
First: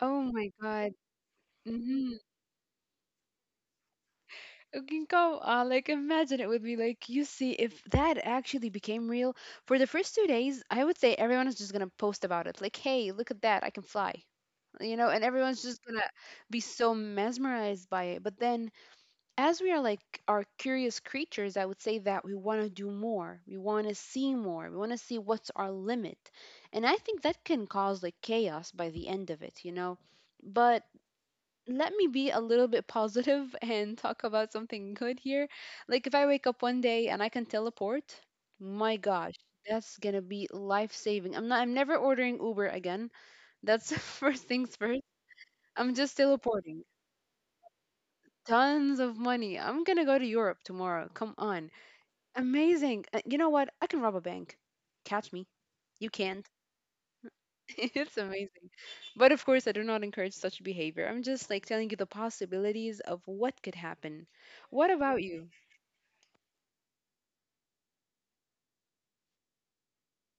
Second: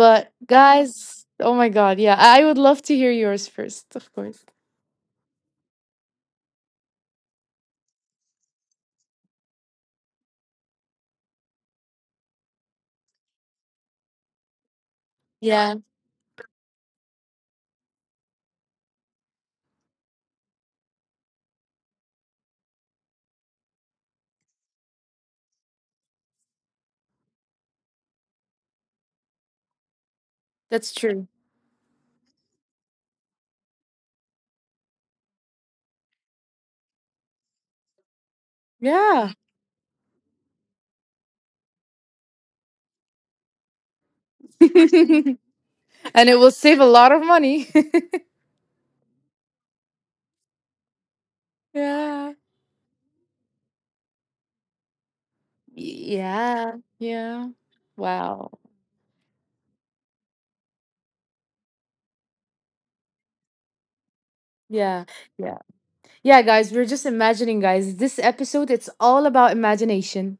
[SPEAKER 2] Oh my God.
[SPEAKER 1] guys, oh my god, yeah,
[SPEAKER 2] Mm-hmm.
[SPEAKER 1] I would love to hear yours first, of course.
[SPEAKER 2] You can go, like, imagine it with me. Like, you see, if that actually became real, for the first two days, I would say everyone is just gonna post about it. Like, hey, look at that, I can fly. You know, and everyone's
[SPEAKER 1] Yeah,
[SPEAKER 2] just gonna be so mesmerized by it. But then, as we are curious creatures, I would say that we wanna do more. We wanna see more. We wanna see what's our limit. And I think that can cause like chaos by the end of it, you know? But
[SPEAKER 1] that's true.
[SPEAKER 2] let me be a little bit positive and talk about something good here. Like if I wake up one day and I can teleport, my
[SPEAKER 1] Yeah.
[SPEAKER 2] gosh, that's gonna be life saving. I'm never ordering Uber again. That's first things first. I'm just
[SPEAKER 1] And it will save
[SPEAKER 2] teleporting.
[SPEAKER 1] a lot of money.
[SPEAKER 2] Tons of money. I'm gonna go to Europe tomorrow. Come on.
[SPEAKER 1] Yeah.
[SPEAKER 2] Amazing. You know what? I can rob a bank. Catch me. You can't.
[SPEAKER 1] Yeah. Yeah.
[SPEAKER 2] It's
[SPEAKER 1] Wow.
[SPEAKER 2] amazing. But of course, I do not encourage such behavior. I'm just like telling you the possibilities of what could happen. What
[SPEAKER 1] Yeah.
[SPEAKER 2] about you?
[SPEAKER 1] Yeah. Yeah, guys, we're just imagining, guys. This episode, it's all about imagination.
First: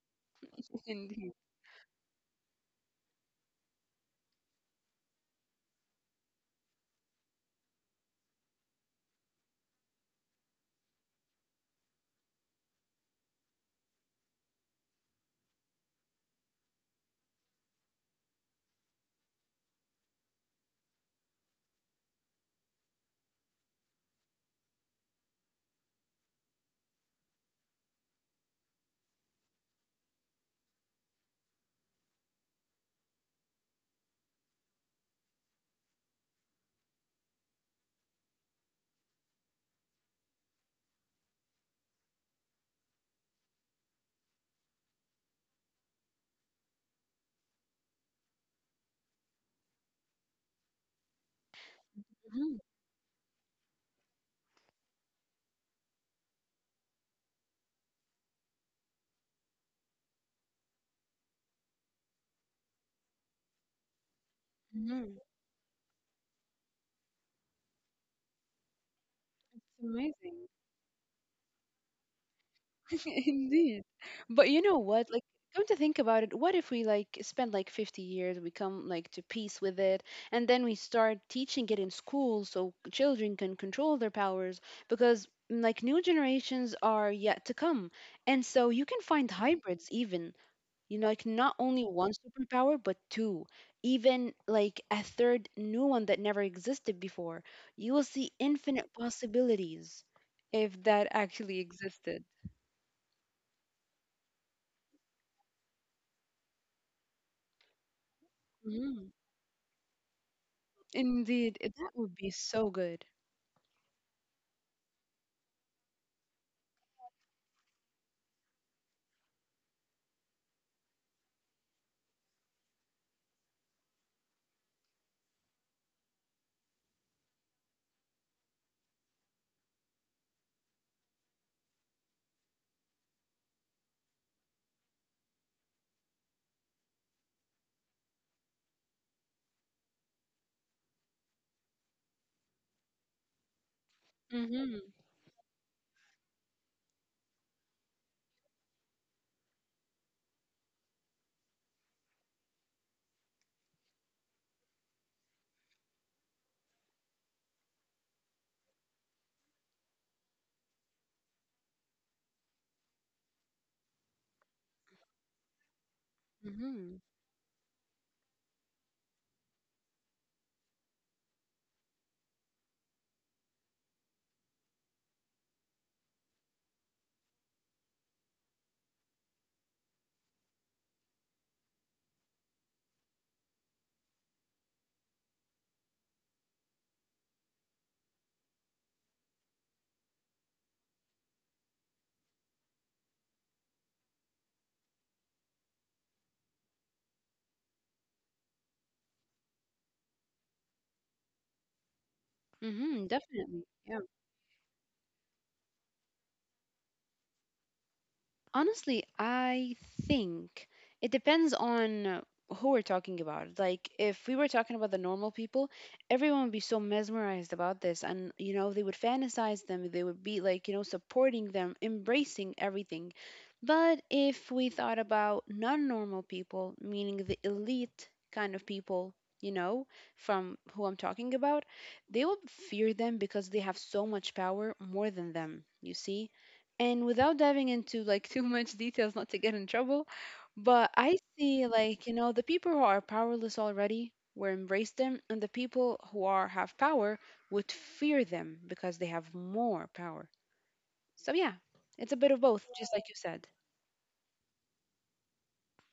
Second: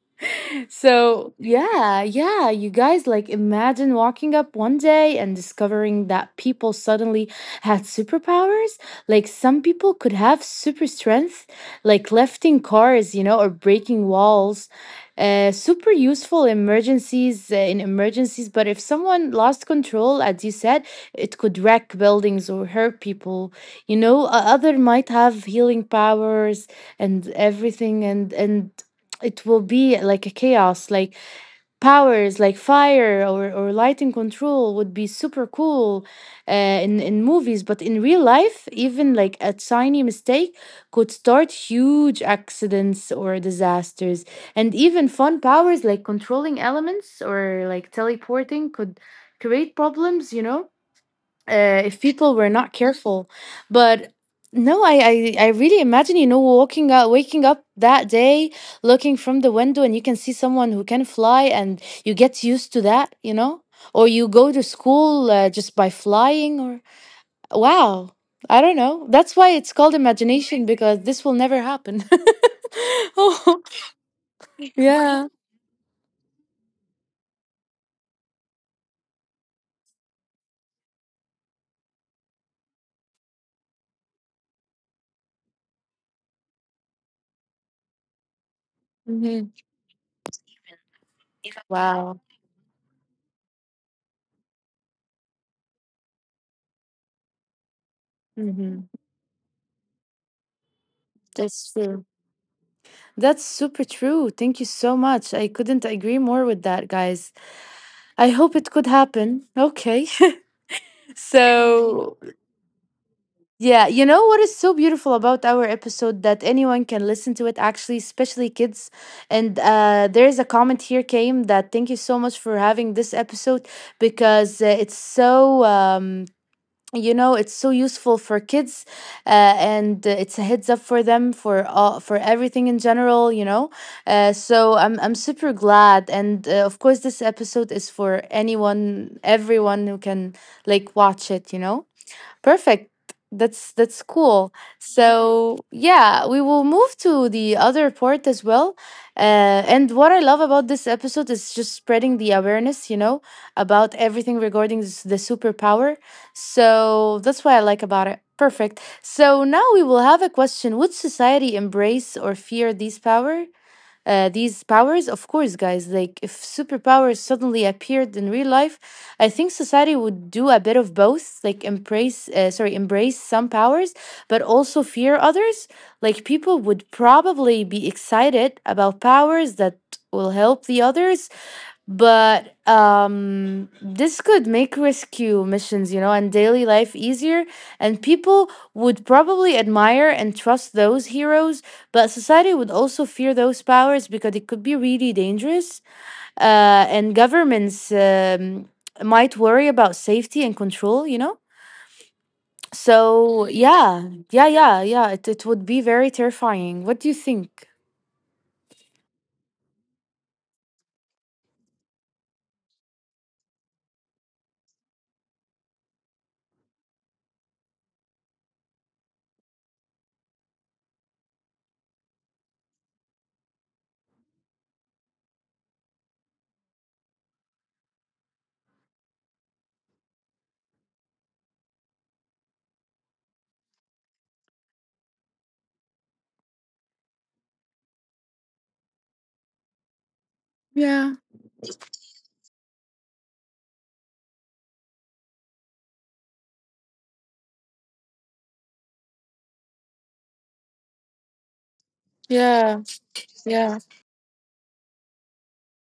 [SPEAKER 2] Indeed.
[SPEAKER 1] So, yeah, yeah, you guys like imagine walking up one day and discovering that people suddenly had superpowers. Like, some people could have super strength, like lifting cars, you know, or breaking walls. Super useful emergencies In emergencies, but if someone lost control, as you said, it could wreck buildings or hurt people, you know. Other might have healing powers, and everything, and it will be like a chaos. Like powers like fire, or lighting control would be super cool in movies, but in real life even like a tiny mistake could start huge accidents or disasters. And even fun powers like controlling elements or like teleporting could create problems, you know, if people were
[SPEAKER 2] Mhm.
[SPEAKER 1] not careful. But no, I really imagine, you know, walking out, waking up that day, looking from the window, and you can see someone who can fly, and you get used to that, you know? Or you go to
[SPEAKER 2] Mhm.
[SPEAKER 1] school just by flying, or wow, I don't know. That's why it's
[SPEAKER 2] It's
[SPEAKER 1] called
[SPEAKER 2] amazing.
[SPEAKER 1] imagination because this will never happen. Oh,
[SPEAKER 2] Indeed. But you know what? Like,
[SPEAKER 1] yeah.
[SPEAKER 2] come to think about it, what if we like spend like 50 years, we come like to peace with it, and then we start teaching it in school so children can control their powers because mm, like new generations are yet to come. And so you can find
[SPEAKER 1] Hmm.
[SPEAKER 2] hybrids even. You know, like not only one
[SPEAKER 1] Wow.
[SPEAKER 2] superpower, but two, even like a third new one that never existed before. You will see
[SPEAKER 1] Hmm.
[SPEAKER 2] infinite possibilities if that actually
[SPEAKER 1] That's true.
[SPEAKER 2] existed.
[SPEAKER 1] That's super true. Thank you so much. I couldn't agree more with that, guys. I hope it could
[SPEAKER 2] Hmm.
[SPEAKER 1] happen. Okay.
[SPEAKER 2] Indeed, that would
[SPEAKER 1] So,
[SPEAKER 2] be so good.
[SPEAKER 1] yeah, you know what is so beautiful about our episode, that anyone can listen to it, actually, especially kids. And there's a comment here came that thank you so much for having this episode because it's so it's so useful for kids, uh, and it's a heads up for them for all, for everything in general, so I'm super glad, and of course this episode is for anyone, everyone who can like watch it. Perfect. That's cool.
[SPEAKER 2] Mm-hmm.
[SPEAKER 1] So yeah, we will move to the other part as well. And what I love about this episode is just spreading the awareness, about everything regarding this, the superpower. So that's what I like about it. Perfect. So now we will have a question: would society embrace or fear this power? These powers, of course, guys, like if
[SPEAKER 2] Mm-hmm.
[SPEAKER 1] superpowers suddenly appeared in real life, I think society would do a bit of both, like embrace, sorry, embrace some powers, but also fear others. Like people would probably be excited about powers that will help the others, but this could make rescue missions and daily life easier, and people would probably admire and trust those heroes. But society would also fear those powers because it could be really dangerous, and governments might worry about safety and control.
[SPEAKER 2] Mm-hmm.
[SPEAKER 1] So
[SPEAKER 2] Definitely. Yeah.
[SPEAKER 1] yeah, yeah, yeah, yeah, it would be very terrifying. What do you think?
[SPEAKER 2] Honestly, I think it depends on who we're talking about. Like, if we were talking about the normal people, everyone would be so mesmerized about this. And, you know, they would fantasize them. They would be, like, you know, supporting them, embracing everything. But if we thought about non normal people, meaning the elite kind of people, you know, from who I'm talking about, they would fear them because they have so much power more than them, you see? And without diving into like too much details, not to get in trouble, but
[SPEAKER 1] Yeah,
[SPEAKER 2] I see like, you know, the people who are powerless already will embrace them, and the people who are have power would fear them because they have more power. So yeah, it's a bit of both,
[SPEAKER 1] yeah,
[SPEAKER 2] just like you said.
[SPEAKER 1] yeah.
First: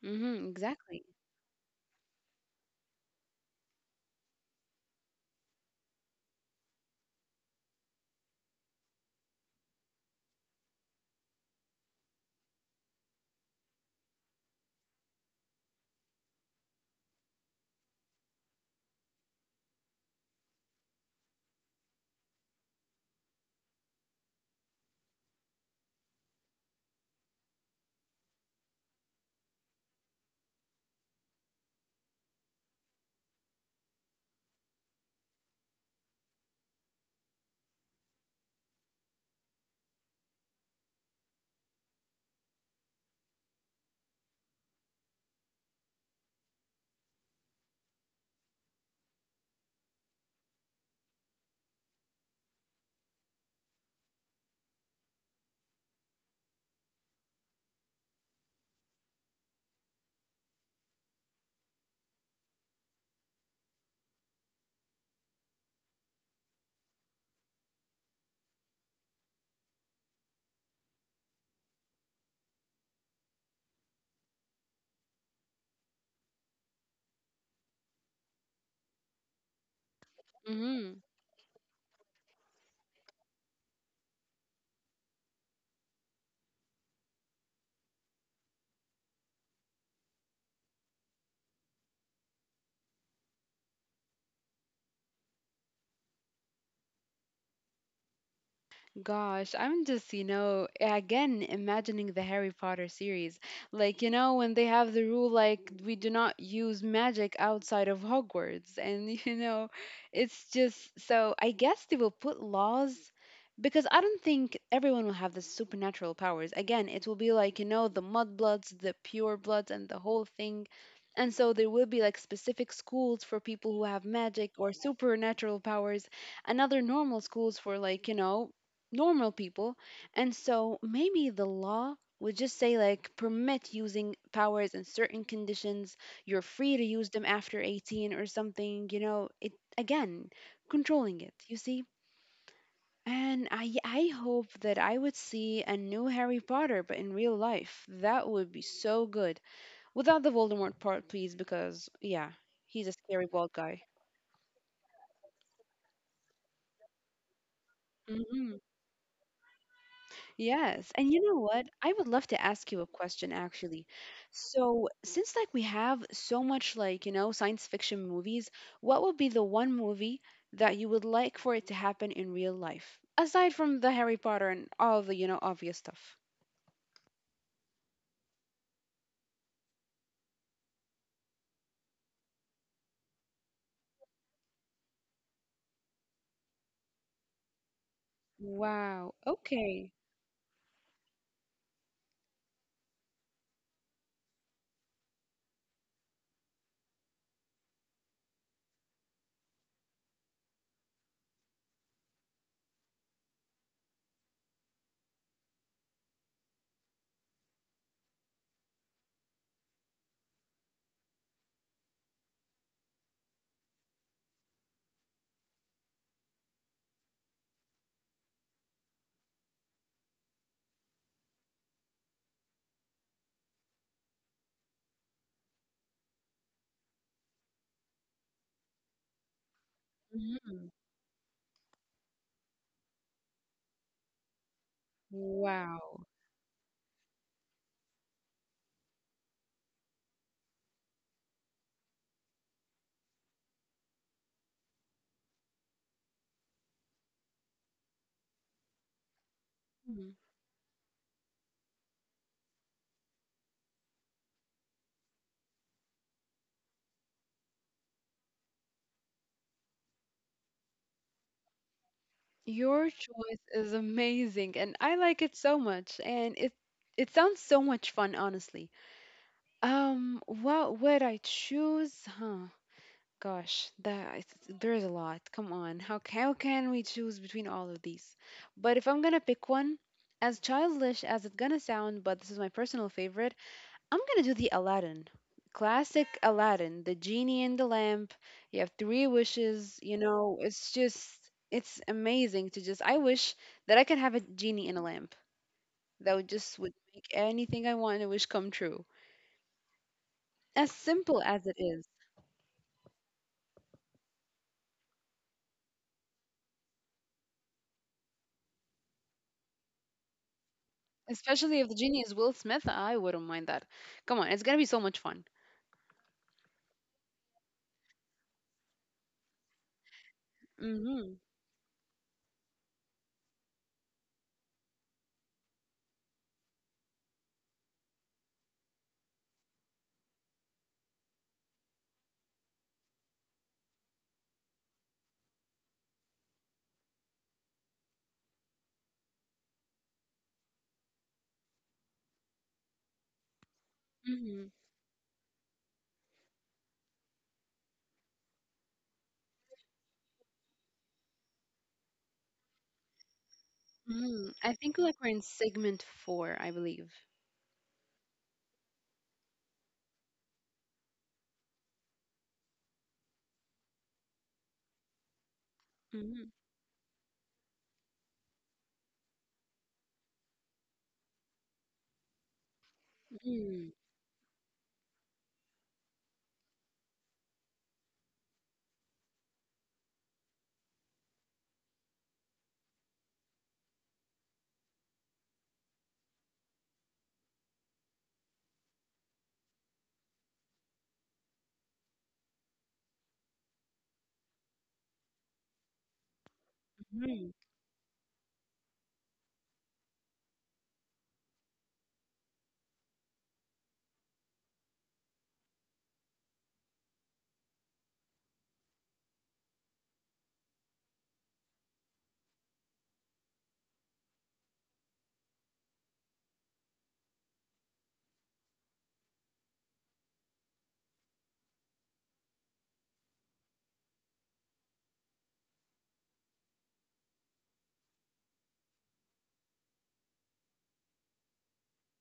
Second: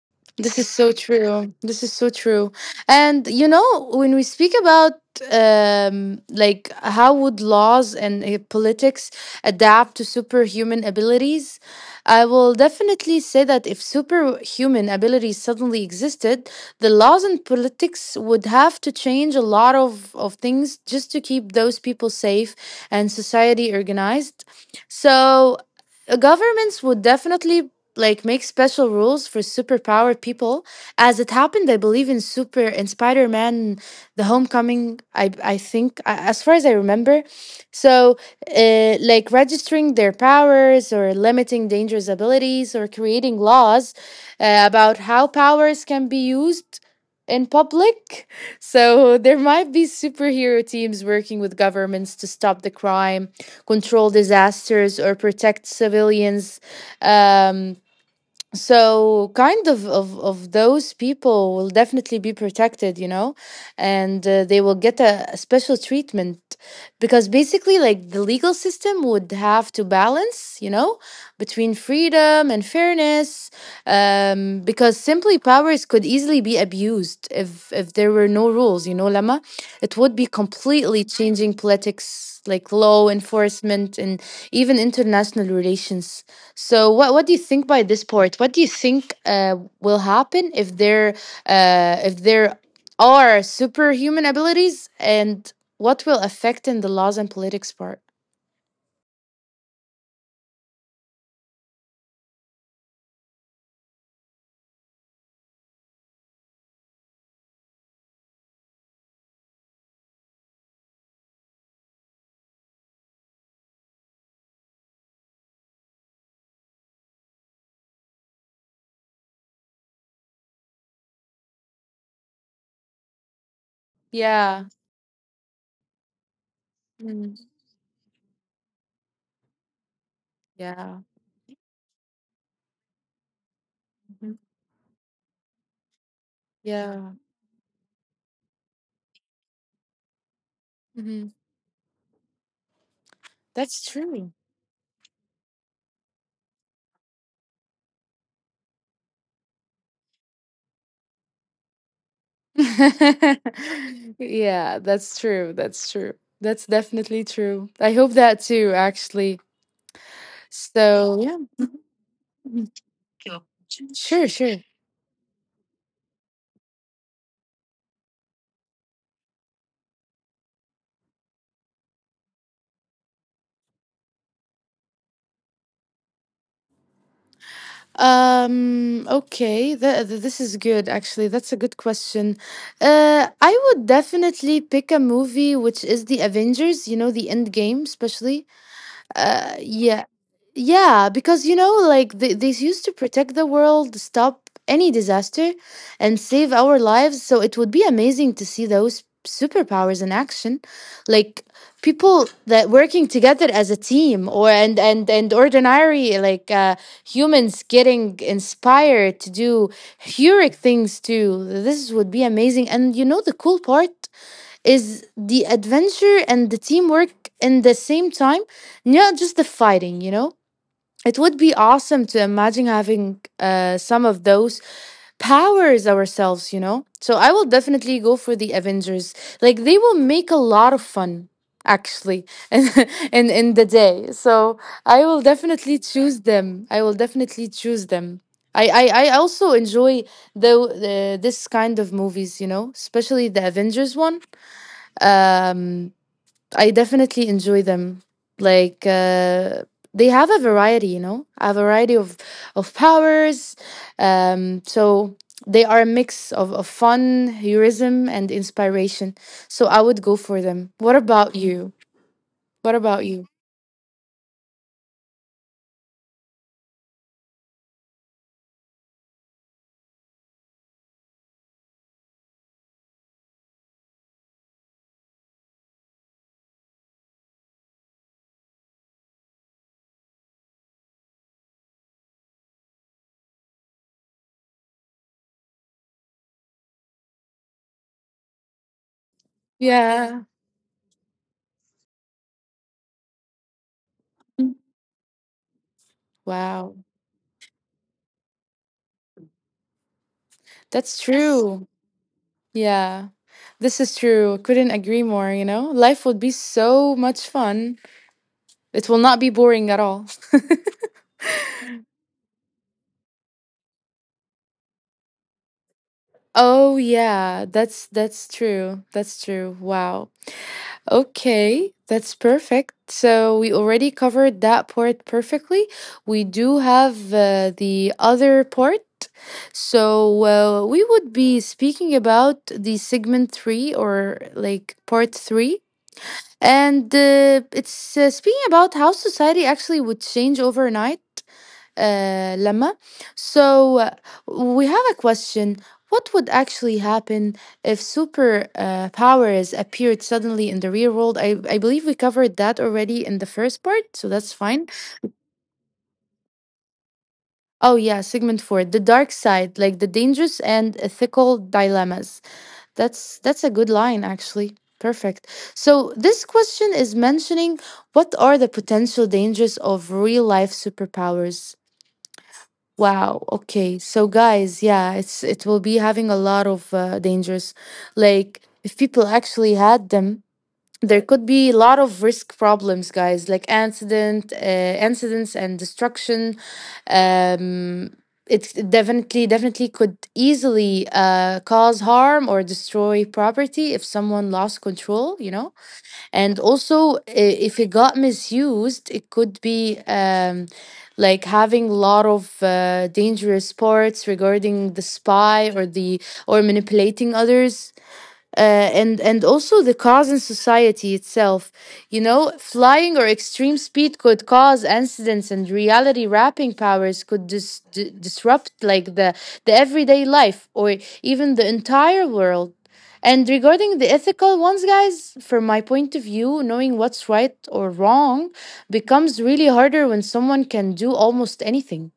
[SPEAKER 2] Mm-hmm,
[SPEAKER 1] This is so
[SPEAKER 2] exactly.
[SPEAKER 1] true. This is so true. And when we speak about like how would laws and politics adapt to superhuman abilities, I will definitely say that if superhuman abilities suddenly existed, the laws and politics would have to change a lot of things just to keep those people safe and society organized. So governments would definitely like make special rules for superpowered people. As it happened, I believe in Super and Spider Man, The Homecoming. I think, as far as I remember, so like registering their powers, or limiting dangerous abilities, or creating laws about how powers can be used in public. So there might be superhero teams working with governments to stop the crime, control disasters, or protect civilians. Um, so kind of, of those people will definitely be protected, and they will get a special treatment, because basically like the legal system would have to balance between freedom and fairness, because simply powers could easily be abused if there were no rules, Lama. It would be
[SPEAKER 2] Mm-hmm.
[SPEAKER 1] completely changing politics, like law enforcement and even international relations. So what do you think by this part? What do you think will happen if there uh, if there are superhuman abilities, and what will affect in the laws and politics part?
[SPEAKER 2] Gosh, I'm just, you know, again imagining the Harry Potter series. Like, you know, when they have the rule like we do not use magic outside of Hogwarts. And, you know, it's just so I guess they will put laws because I don't think everyone will have the supernatural powers. Again, it will be like, you know, the mudbloods, the pure bloods and the whole thing. And so there will be like specific schools for people who have magic
[SPEAKER 1] Yeah.
[SPEAKER 2] or supernatural powers and other normal
[SPEAKER 1] Mm.
[SPEAKER 2] schools for like, you know, normal people. And so
[SPEAKER 1] Yeah.
[SPEAKER 2] maybe the law would just say like permit using
[SPEAKER 1] Mhm.
[SPEAKER 2] powers in certain conditions. You're free to use
[SPEAKER 1] Yeah.
[SPEAKER 2] them after 18 or something, you know. It again, controlling
[SPEAKER 1] Mhm.
[SPEAKER 2] it, you see? And I
[SPEAKER 1] That's
[SPEAKER 2] I
[SPEAKER 1] true.
[SPEAKER 2] hope that I would see a new Harry Potter but in real life. That would be so good. Without the Voldemort part, please, because yeah, he's a scary bald guy.
[SPEAKER 1] Yeah, that's true. That's true. That's definitely true. I hope that
[SPEAKER 2] Hmm.
[SPEAKER 1] too, actually.
[SPEAKER 2] Yes. And
[SPEAKER 1] So,
[SPEAKER 2] you
[SPEAKER 1] yeah,
[SPEAKER 2] know what? I would love to ask you a question actually.
[SPEAKER 1] sure, sure.
[SPEAKER 2] So, since like we have so much like, you know, science fiction movies, what would be the one movie that you would like for it to happen in real life? Aside from the Harry Potter and all the, you know, obvious stuff.
[SPEAKER 1] Okay, this is good, actually. That's a good question. I would definitely pick a movie, which is the Avengers, the end game, especially.
[SPEAKER 2] Wow. Okay.
[SPEAKER 1] Yeah, yeah, because they used to protect the world, stop any disaster, and save our lives, so it would be amazing to see those superpowers in action, like people that working together as a team, or and ordinary like humans getting inspired to do heroic things too. This would be amazing, and the cool part is the adventure and the teamwork in the same time, not just the fighting, you know? It would be awesome to imagine having some of those powers ourselves, you know? So I will definitely go for the Avengers. Like, they will make a
[SPEAKER 2] Mhm.
[SPEAKER 1] lot of fun, actually, in, in the day. So I will definitely
[SPEAKER 2] Wow.
[SPEAKER 1] choose them. I will definitely choose them. I also enjoy the, the this kind of movies, especially the Avengers one. Um, I definitely enjoy them. Like they
[SPEAKER 2] Mhm.
[SPEAKER 1] have a variety, a variety of powers. So they are a mix of fun, heroism, and inspiration. So I would go for them. What about you? What
[SPEAKER 2] Your
[SPEAKER 1] about you?
[SPEAKER 2] choice is amazing and I like it so much and it sounds so much fun, honestly. What would I choose? Huh. Gosh, that is- there is a lot. Come on, how how can we choose between all of these? But if I'm gonna pick one, as childish as it's gonna sound, but this is my personal favorite, I'm gonna do the Aladdin. Classic Aladdin, the genie in the lamp. You have three wishes. You
[SPEAKER 1] Yeah.
[SPEAKER 2] know, it's just it's amazing to just. I wish that I could have a genie in a lamp. That would just would
[SPEAKER 1] Wow.
[SPEAKER 2] make anything I want and wish come true. As
[SPEAKER 1] That's
[SPEAKER 2] simple as it
[SPEAKER 1] true.
[SPEAKER 2] is.
[SPEAKER 1] Yeah. This is true. Couldn't agree more, you know? Life would be so much fun. It will not be boring at all.
[SPEAKER 2] Especially if the genie is Will Smith, I wouldn't mind that. Come on, it's gonna be so much fun.
[SPEAKER 1] Oh yeah, that's true. That's true. Wow.
[SPEAKER 2] Mm-hmm.
[SPEAKER 1] Okay, that's perfect. So we already covered that part perfectly. We do have the other part. So we would be speaking about the segment 3 or like part 3, and it's speaking about how society actually would change overnight, Lama. So
[SPEAKER 2] Mm-hmm.
[SPEAKER 1] we have a question: what would actually happen if super powers appeared suddenly in the real world? I believe we covered that already in the first part, so
[SPEAKER 2] Mm-hmm.
[SPEAKER 1] that's
[SPEAKER 2] I
[SPEAKER 1] fine.
[SPEAKER 2] think like we're in segment four, I believe.
[SPEAKER 1] Oh, yeah, segment four, the dark side, like the dangerous and ethical dilemmas. That's a good line, actually. Perfect. So
[SPEAKER 2] Mm-hmm.
[SPEAKER 1] this question is mentioning: what are the potential dangers of real life superpowers? Wow.
[SPEAKER 2] Mm-hmm.
[SPEAKER 1] Okay. So guys, yeah, it will be having a lot of dangers. Like if people actually had them, there could be a lot of risk problems, guys, like incidents and destruction. Um it definitely could easily cause harm or destroy property if someone lost control, you know? And also, if it got misused, it could be like having a lot of dangerous parts regarding the spy, or manipulating others, and also the cause in society itself. You know, flying or extreme speed could cause accidents, and reality wrapping powers could disrupt, like the everyday life or even the entire world. And regarding the ethical ones, guys, from my point of view, knowing what's right or wrong becomes really harder when someone can do almost anything.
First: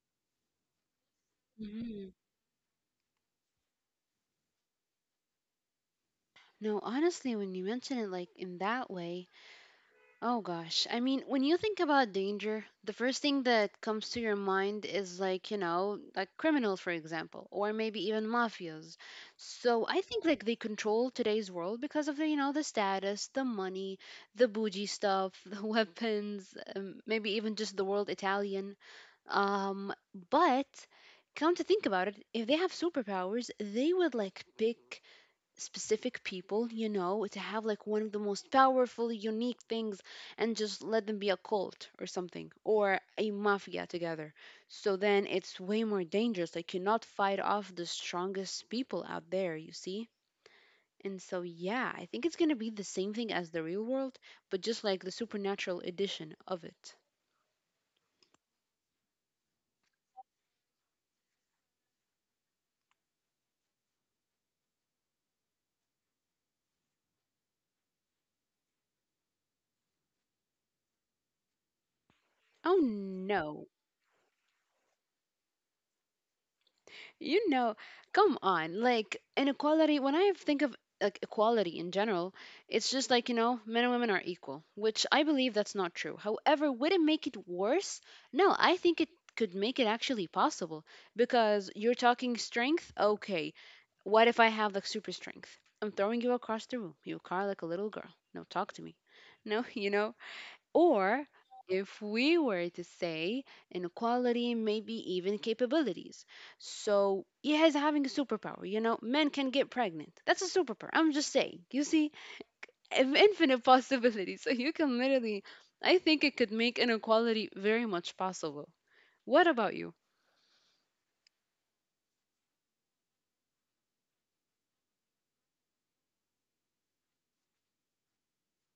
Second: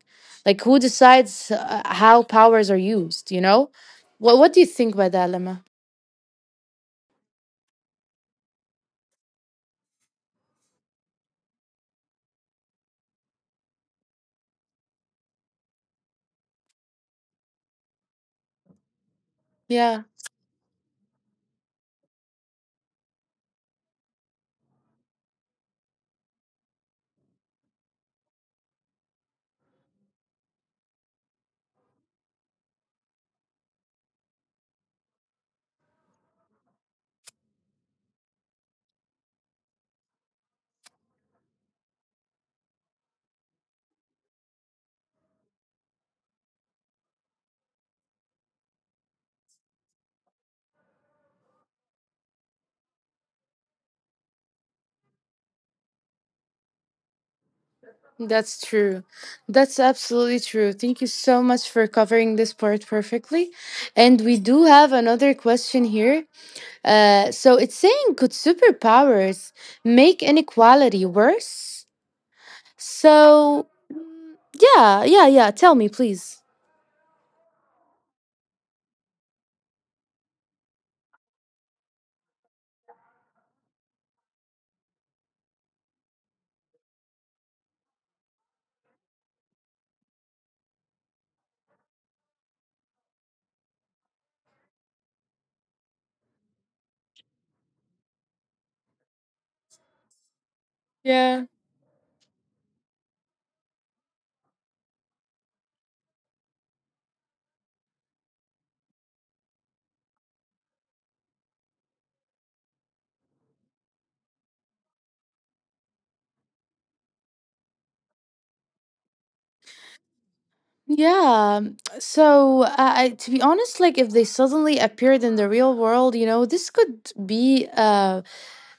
[SPEAKER 1] Like, who decides
[SPEAKER 2] Mm-hmm.
[SPEAKER 1] how powers are used, you know? What do you think about that, Lema?
[SPEAKER 2] No, honestly, when you mention it like in that way, oh gosh. I mean, when you think about danger, the first thing that comes to your mind is like, you know, like criminals, for example, or maybe even mafias. So I
[SPEAKER 1] Yeah.
[SPEAKER 2] think like they control today's world because of the, you know, the status, the money, the bougie stuff, the weapons, maybe even just the world Italian. Um, but come to think about it, if they have superpowers, they would like pick specific people, you know, to have like one of the most powerful, unique things and just let them be a cult or something or a mafia together. So then it's way more dangerous. Like, you not fight off the strongest people out there, you see? And so, yeah, I think it's going to be the same thing as the real world, but just like the supernatural edition of it.
[SPEAKER 1] That's true. That's absolutely true. Thank you so much for covering this part perfectly. And we do have another question here. So it's saying: could superpowers make inequality worse?
[SPEAKER 2] Oh no.
[SPEAKER 1] So, yeah, yeah, yeah. Tell me, please.
[SPEAKER 2] You know, come on. Like inequality, when I think of like equality in general, it's just like, you know, men and women are equal, which I believe that's not true. However, would it make it worse? No, I think it could make it actually possible because you're talking strength. Okay, what if I have like super strength? I'm throwing you across the room. You cry like a little girl. No, talk to me. No, you know, or
[SPEAKER 1] Yeah.
[SPEAKER 2] if we were to say inequality, maybe even capabilities. So he has having a superpower. You know, men can get pregnant. That's a superpower. I'm just saying. You see, if infinite possibilities. So you can literally, I think it could make inequality very much possible. What about you?
[SPEAKER 1] Yeah. So, to be honest, like if they suddenly appeared in the real world, this could be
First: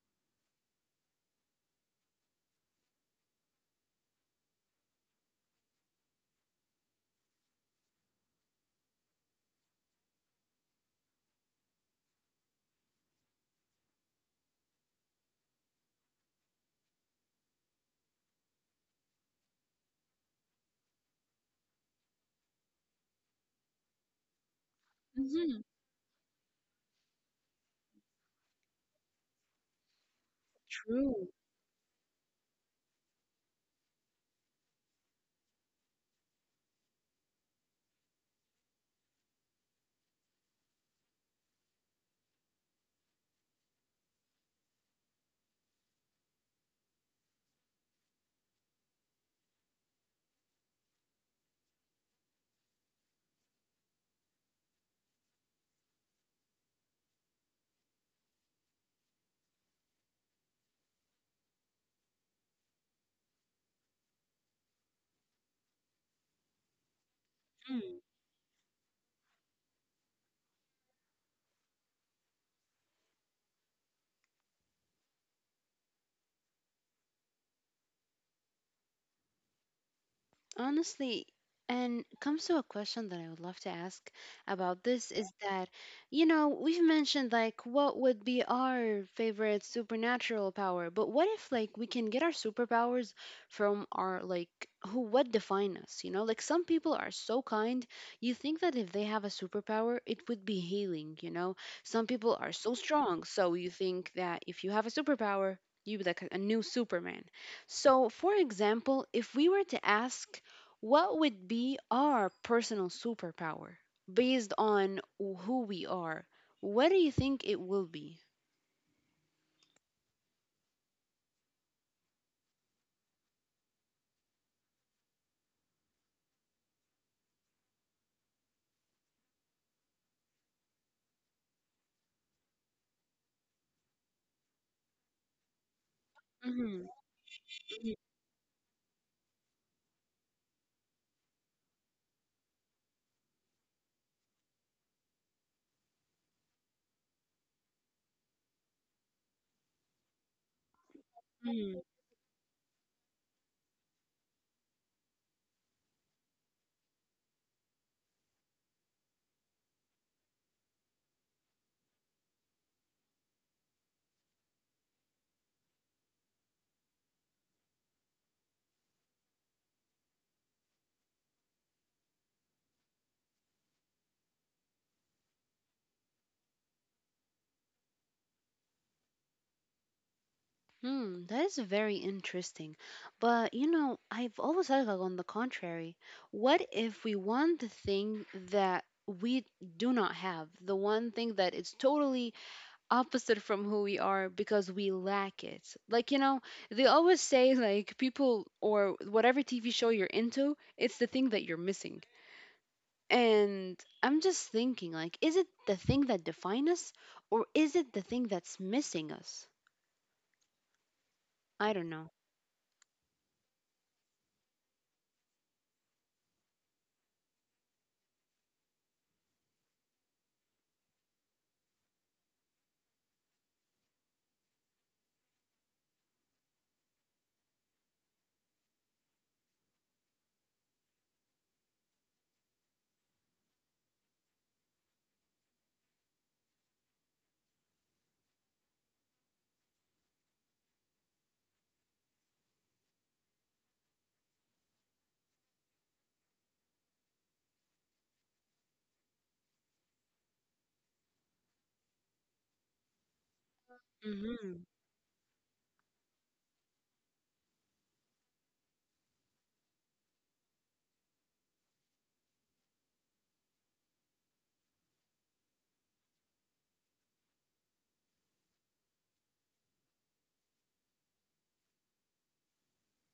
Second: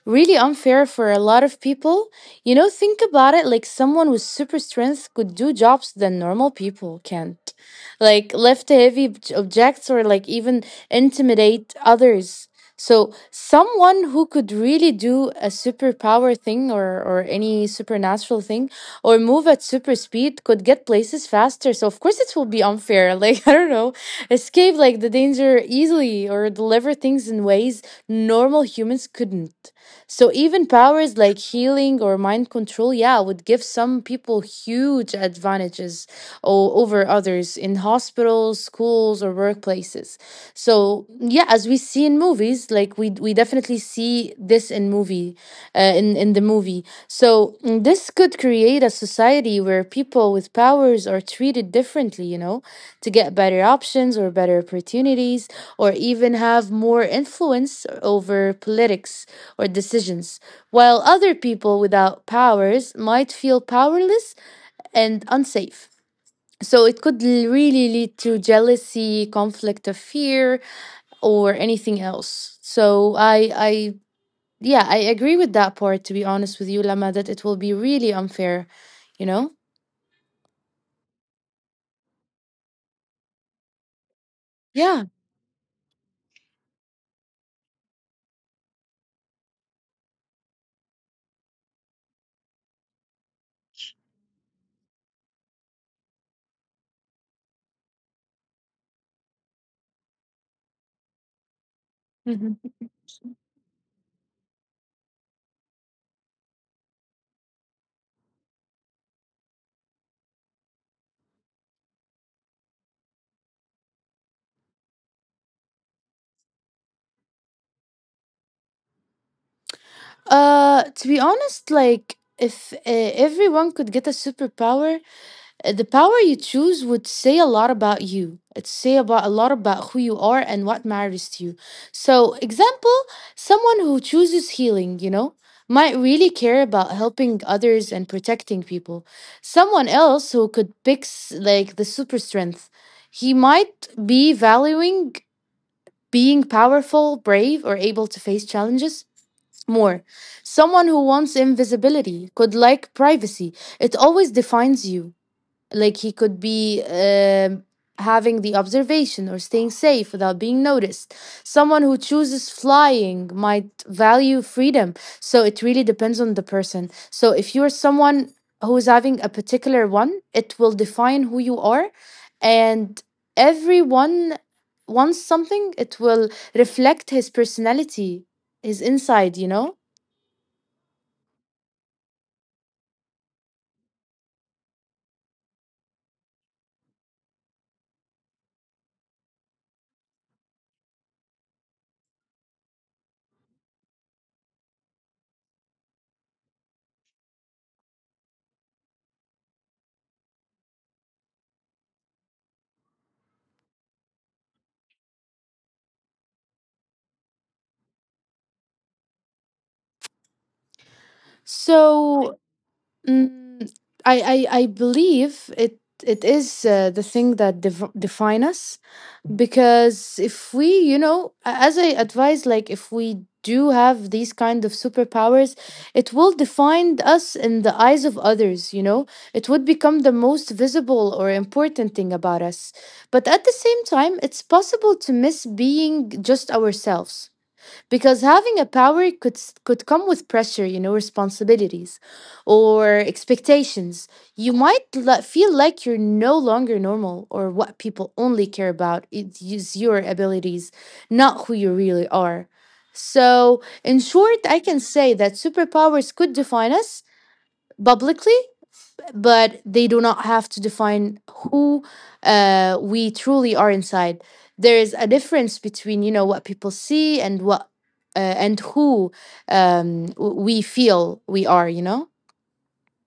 [SPEAKER 1] really unfair for a lot of people. Think about it, like someone with super strength could do jobs that normal people can't, like lift heavy objects, or like even intimidate others. So someone who could really do a superpower thing, or any supernatural thing, or move at super speed could get places faster. So, of course, it will be unfair. Like, I don't know, escape like the
[SPEAKER 2] Hmm.
[SPEAKER 1] danger easily, or deliver things in ways normal humans couldn't. So even powers
[SPEAKER 2] True.
[SPEAKER 1] like healing or mind control, yeah, would give some people huge advantages over others in hospitals, schools, or workplaces. So yeah, as we see in movies, like we definitely see this in movie, in the movie. So this could create a society where people with powers are treated differently, to get better options or better opportunities, or even have more influence over politics or decisions, while other people without powers might feel powerless and unsafe. So it could really lead to jealousy, conflict of fear, or anything else. So yeah, I agree with that part. To be honest with you, Lama, that it will be really unfair. You know?
[SPEAKER 2] Honestly, and comes to a question that I would love to ask about this
[SPEAKER 1] Yeah.
[SPEAKER 2] is that, you know, we've mentioned like what would be our favorite supernatural power, but what if like we can get our superpowers from our like who what define us, you know? Like some people are so kind, you think that if they have a superpower, it would be healing, you know? Some people are so
[SPEAKER 1] Mhm.
[SPEAKER 2] strong, so you think that if you have a superpower, you'd be like a new Superman. So, for example, if we were to ask what would be our personal superpower based on who we are? What do you think it will be?
[SPEAKER 1] To be honest, like if everyone could get a superpower. The power you choose would say a lot about you. It say about a lot about who you are and what matters to you. So, example, someone who chooses healing, might really care
[SPEAKER 2] Mm-hmm.
[SPEAKER 1] about helping others and protecting people. Someone else who could pick, like the super strength, he might be valuing being powerful, brave, or able to face challenges more. Someone who wants
[SPEAKER 2] Mm.
[SPEAKER 1] invisibility could like privacy. It always defines you, like he could be, having the observation or staying safe without being noticed. Someone who chooses flying might value freedom. So it really depends on the person. So if you're someone who is having a particular one, it will define who you are. And everyone wants something, it will reflect his personality, his inside, you know?
[SPEAKER 2] Mm, that is very interesting. But you know, I've always thought like on the contrary. What if we want the thing that we do not have, the one thing that is totally opposite from who we are because we lack it? Like, you know, they always say like people or whatever TV show you're into, it's the thing that you're missing. And I'm just thinking, like, is it the thing that defines us or is it the thing that's missing us? I don't know.
[SPEAKER 1] So Mm, I believe it is the thing that define us, because if we, you know, as I advise, like if we do have these kind of superpowers, it will define us in the eyes of others, you know. It would become the most visible or important thing about us. But at the same time, it's possible to miss being just ourselves, because having a power could could come with pressure, you know, responsibilities or expectations. You might feel like you're no longer normal, or what people only care about is your abilities, not who you really are. So in short,
[SPEAKER 2] Mhm.
[SPEAKER 1] I can say that superpowers could define us publicly, but they do not have to define who we truly are inside. There is a difference between, you know, what people see and what and who we feel we are. You know.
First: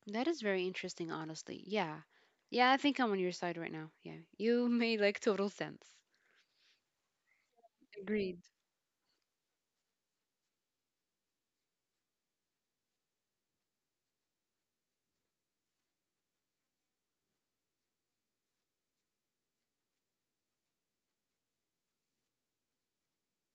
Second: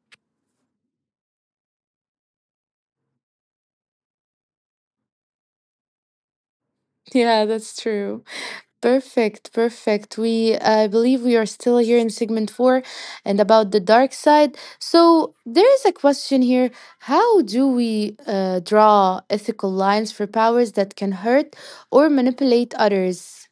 [SPEAKER 2] That is very interesting, honestly. Yeah. Yeah, I think I'm on your side right now. Yeah. You made like total sense.
[SPEAKER 1] Yeah, that's true.
[SPEAKER 2] Agreed.
[SPEAKER 1] Perfect, perfect. We, I believe, we are still here in segment four, and about the dark side. So there is a question here: how do we draw ethical lines for powers that can hurt or manipulate others?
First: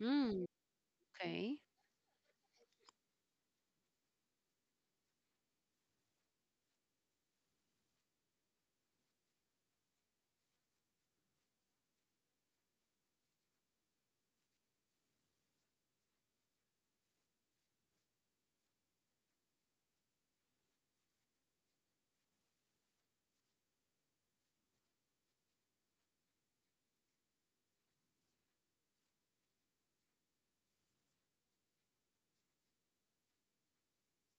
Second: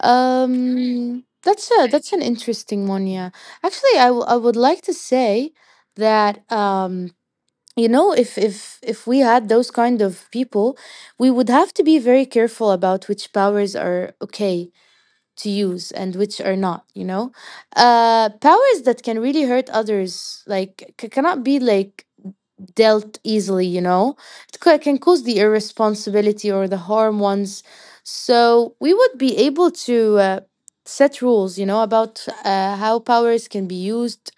[SPEAKER 2] Mm, okay.
[SPEAKER 1] That's a that's an interesting one. Yeah, actually, I would like to say that you know, if we had those kind of people, we would have to be very careful about which powers are okay to use and which are not. You know, powers that can really hurt others, like cannot be like dealt easily, you know. It can cause the irresponsibility or the harm ones. So we would be able to set rules, you know, about how powers can be used.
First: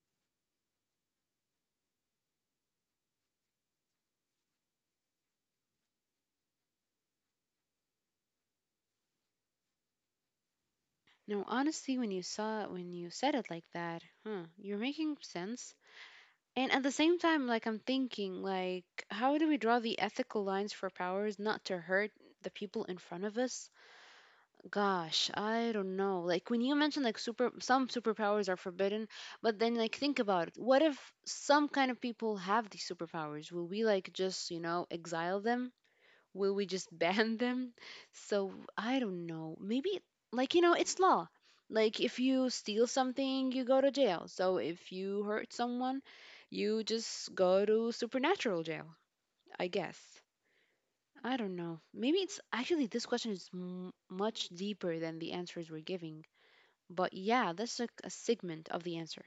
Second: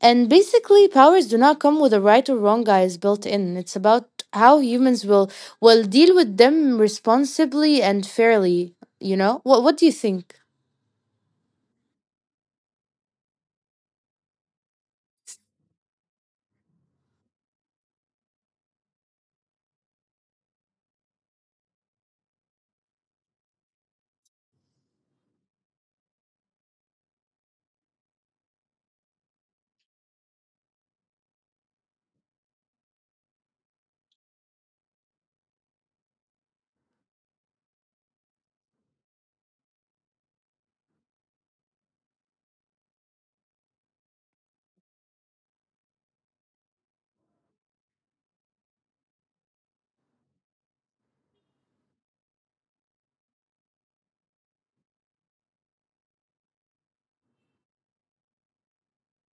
[SPEAKER 1] And basically, powers do not come with a right or wrong, guys, built in. It's about how humans will deal with them responsibly and fairly. You know, what do you think?
[SPEAKER 2] No, honestly, when you saw when you said it like that, huh, you're making sense. And at the same time, like I'm thinking, like, how do we draw the ethical lines for powers not to hurt the people in front of us? Gosh, I don't know. Like when you mentioned like super some superpowers are forbidden, but then like think about it. What if some kind of people have these superpowers? Will we like just, you know, exile them? Will we just ban them? So I don't know. Maybe like you know, it's law. Like if you steal something, you go to jail. So if you hurt someone, you just go to supernatural jail, I guess. I don't know. Maybe it's actually this question is much deeper than the answers we're giving. But yeah, that's like a segment of the answer.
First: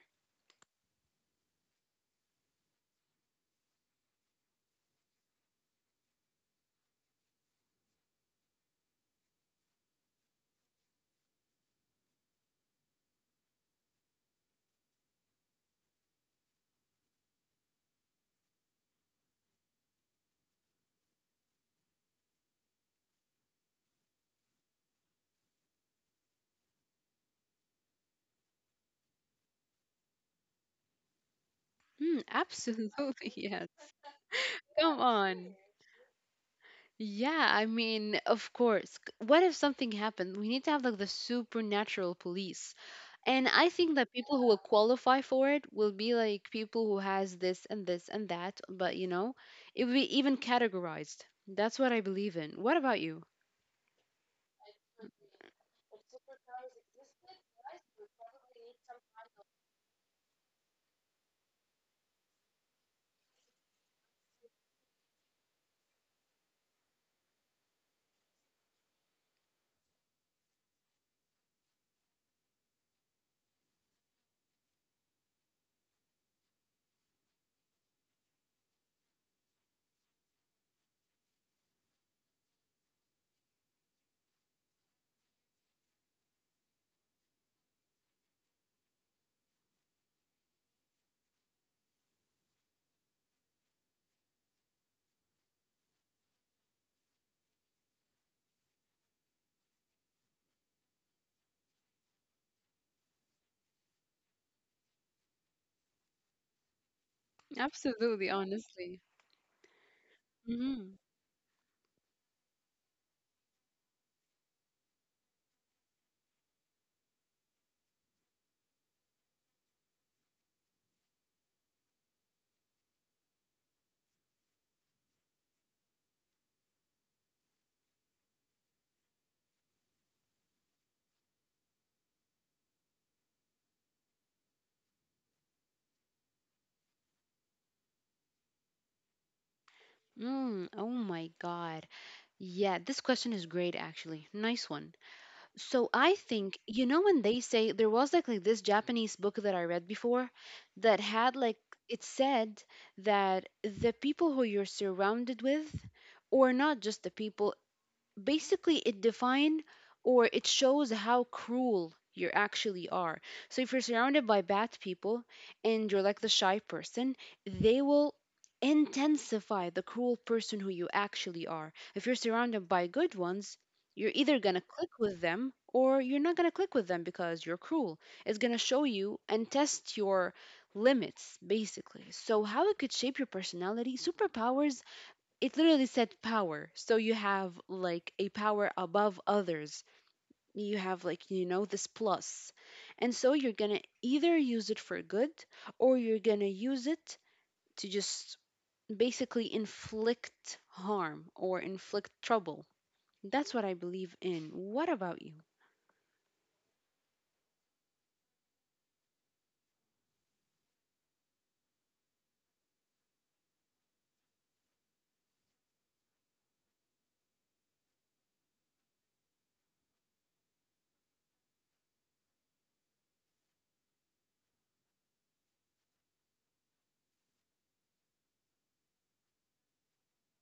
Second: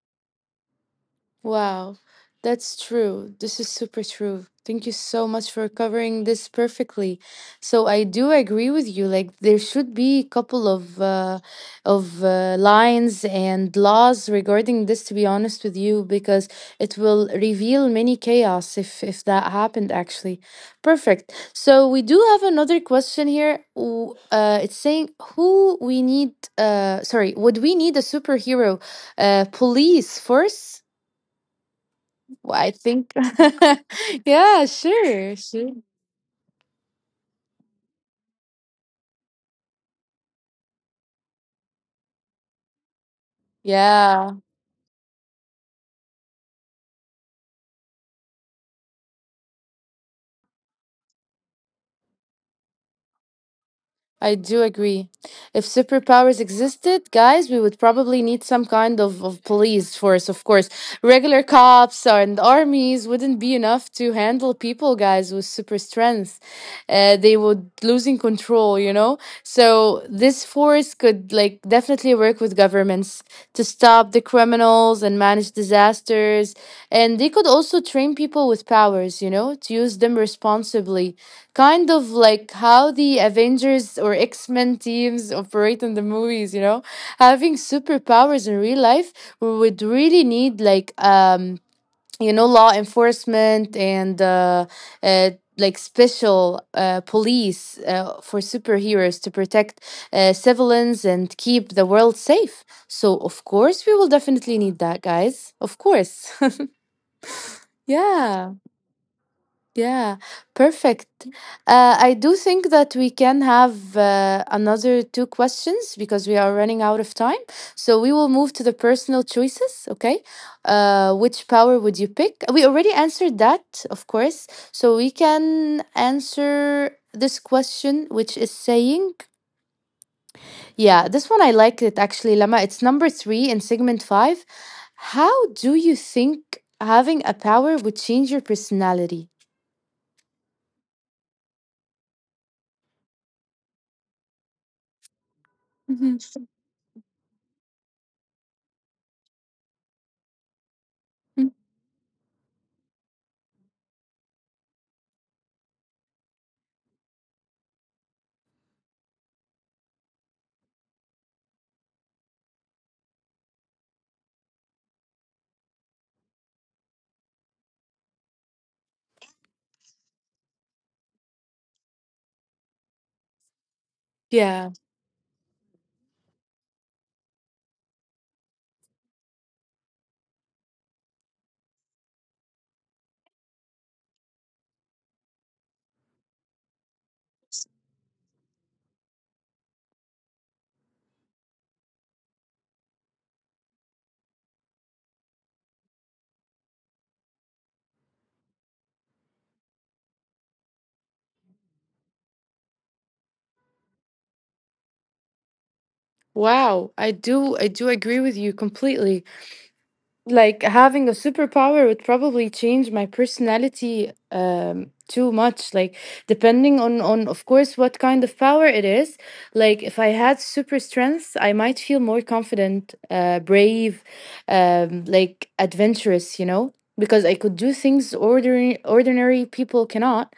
[SPEAKER 1] Wow, that's true. This is super true. Thank you so much for covering this perfectly. So I do agree with you. Like there should be a couple of lines and laws regarding this. To be honest with you, because it will reveal many chaos if that happened. Actually, perfect. So we do have another question here. It's saying who we need. Sorry, would we need a superhero police force? Well, I think,
[SPEAKER 2] Absolutely, yes.
[SPEAKER 1] yeah,
[SPEAKER 2] Come
[SPEAKER 1] sure,
[SPEAKER 2] on.
[SPEAKER 1] sure.
[SPEAKER 2] Yeah, I mean, of course. What if something happened? We need to have like the supernatural police. And I think that
[SPEAKER 1] Yeah.
[SPEAKER 2] people who will qualify for it will be like people who has this and this and that, but you know, it will be even categorized. That's what I believe in. What about you?
[SPEAKER 1] I do agree. If superpowers existed, guys, we would probably need some kind of police force, of course. Regular cops and armies wouldn't be enough to handle people, guys, with super strength. They would losing control, you know? So this force could like definitely work with governments to stop the criminals and manage disasters. And they could also train people with powers, you know, to use them responsibly, kind of like how the Avengers or X Men teams operate in the movies, you know? Having superpowers in real life, we would really need like, you know, law enforcement and uh, like special police for superheroes to protect civilians and keep the world safe. So, of course, we will definitely need that, guys. Of course.
[SPEAKER 2] Absolutely,
[SPEAKER 1] Yeah.
[SPEAKER 2] honestly.
[SPEAKER 1] Yeah, perfect. I do think that we can have another two questions because we are running out of time. So we will move to the personal choices, okay? Which power would you pick? We already answered that, of course. So we can answer this question, which is saying, yeah, this one I like it actually, Lama. It's number three in segment five. How do you think having a power would change your personality?
[SPEAKER 2] Oh my God. Yeah, this question is great, actually. Nice one. So I
[SPEAKER 1] Mhm.
[SPEAKER 2] think, you know, when they say there was like this Japanese book that I read before that had like, it said that the people who you're surrounded with, or not just the people, basically it define or it shows how cruel you actually are. So if you're surrounded by bad people and you're like the shy person, they will intensify the cruel person who you actually are. If you're surrounded by good ones, you're either going to
[SPEAKER 1] Yeah.
[SPEAKER 2] click with them or you're not going to click with them because you're cruel. It's going to show you and test your limits basically. So how it could shape your personality, superpowers it literally said power. So you have like a power above others. You have like, you know, this plus. And so you're going to either use it for good or you're going to use it to just basically inflict harm or inflict trouble. That's what I believe in. What about you?
[SPEAKER 1] Wow, I do agree with you completely. Like having a superpower would probably change my personality too much, like depending on of course what kind of power it is. Like if I had super strength, I might feel more confident, brave, like adventurous, you know, because I could do things ordinary people cannot.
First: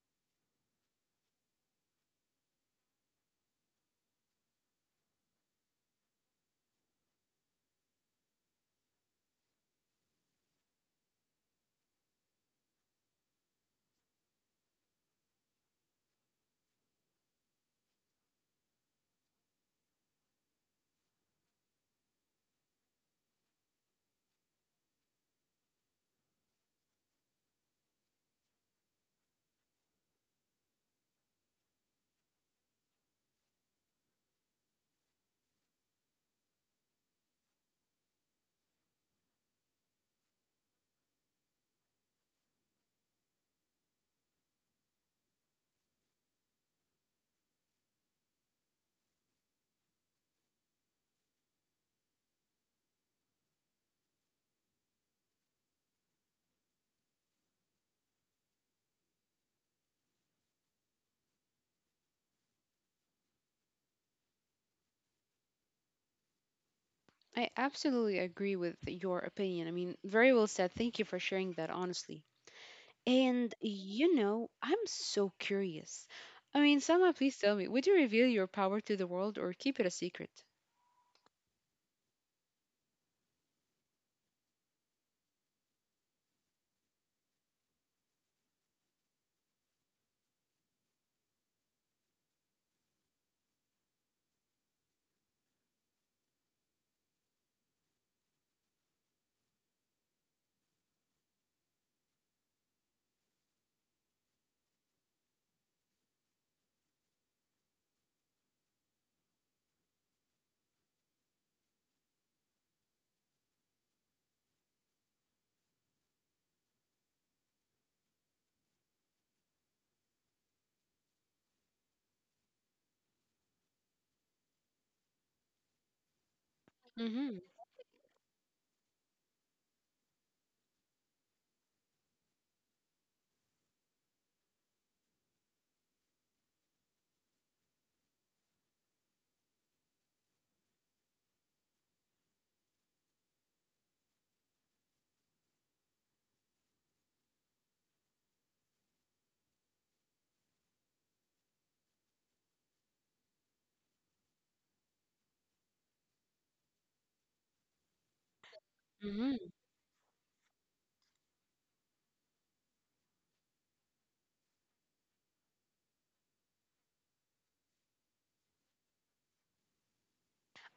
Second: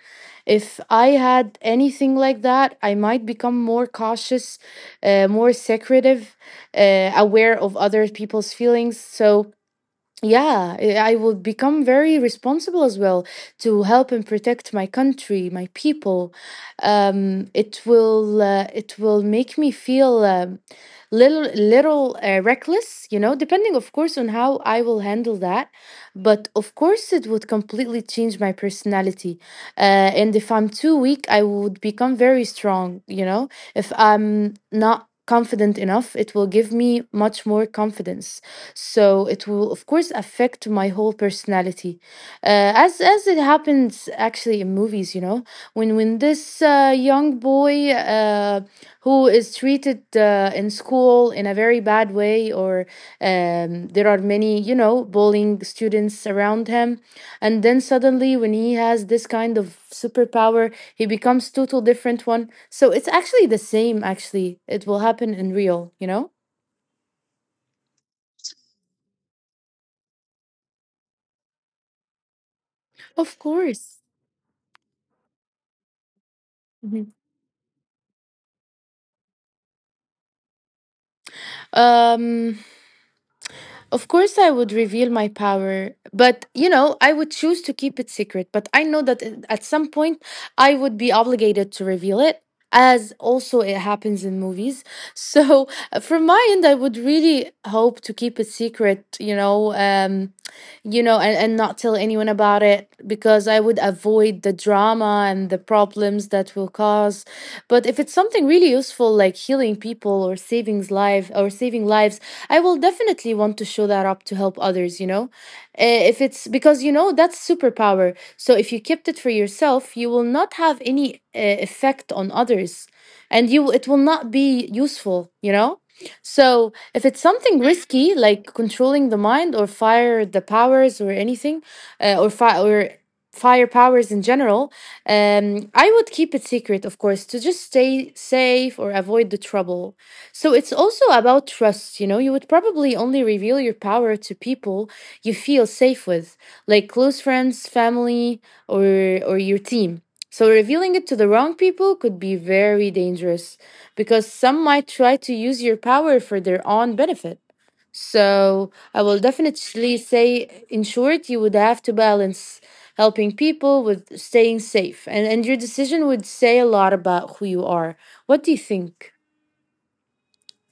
[SPEAKER 1] If I had anything like that, I might become more cautious, more secretive, aware of other people's feelings. So yeah, I will become very responsible as well, to help and protect my country, my people. It will make me feel little little reckless, you know, depending of course on how I will handle that. But of course, it would completely change my personality. And if I'm too weak, I would become very strong, you know? If I'm not confident enough, it will give me much more confidence. So it will, of course, affect my whole personality. As it happens actually in movies, you know, when this young boy who is treated in school in a very bad way, or there are many, you know, bullying students around him, and then suddenly when he has this kind of superpower, he becomes total different one. So it's actually the same, actually it will happen in real, you know.
[SPEAKER 2] I absolutely agree with your opinion. I mean, very well said. Thank you for sharing that, honestly.
[SPEAKER 1] Of
[SPEAKER 2] And
[SPEAKER 1] course.
[SPEAKER 2] you know, I'm so curious. I mean,
[SPEAKER 1] Mhm.
[SPEAKER 2] Sama, please tell me, would you reveal your power to the world or keep it a secret?
[SPEAKER 1] um Of course, I would reveal my power, but you know, I would choose to keep it secret. But I know that at some point I would be obligated to reveal it, as also it happens in movies. So, from my end, I would really hope to keep it secret, you know, and not tell anyone about it, because I would avoid the drama and the problems that will cause. But if it's something really useful, like healing people or saving life or saving lives, I will definitely want to show that up to help others, you know? If it's because, you know, that's superpower. So if you kept it for yourself, you will not have any effect on others, and you it will not be useful, you know? So if it's
[SPEAKER 2] Mm-hmm.
[SPEAKER 1] something risky like controlling the mind or fire the powers or anything, or fi- or fire powers in general, I would keep it secret, of course, to just stay safe or avoid the trouble. So it's also about trust, you know. You would probably only reveal your power to people you feel safe with, like close friends, family, or or your team. So revealing it to the wrong people could be very dangerous, because some might try to use your power for their own benefit. So I will
[SPEAKER 2] Mm-hmm.
[SPEAKER 1] definitely say, in short, you would have to balance helping people with staying safe, and your decision would say a lot about who you are. What do you think?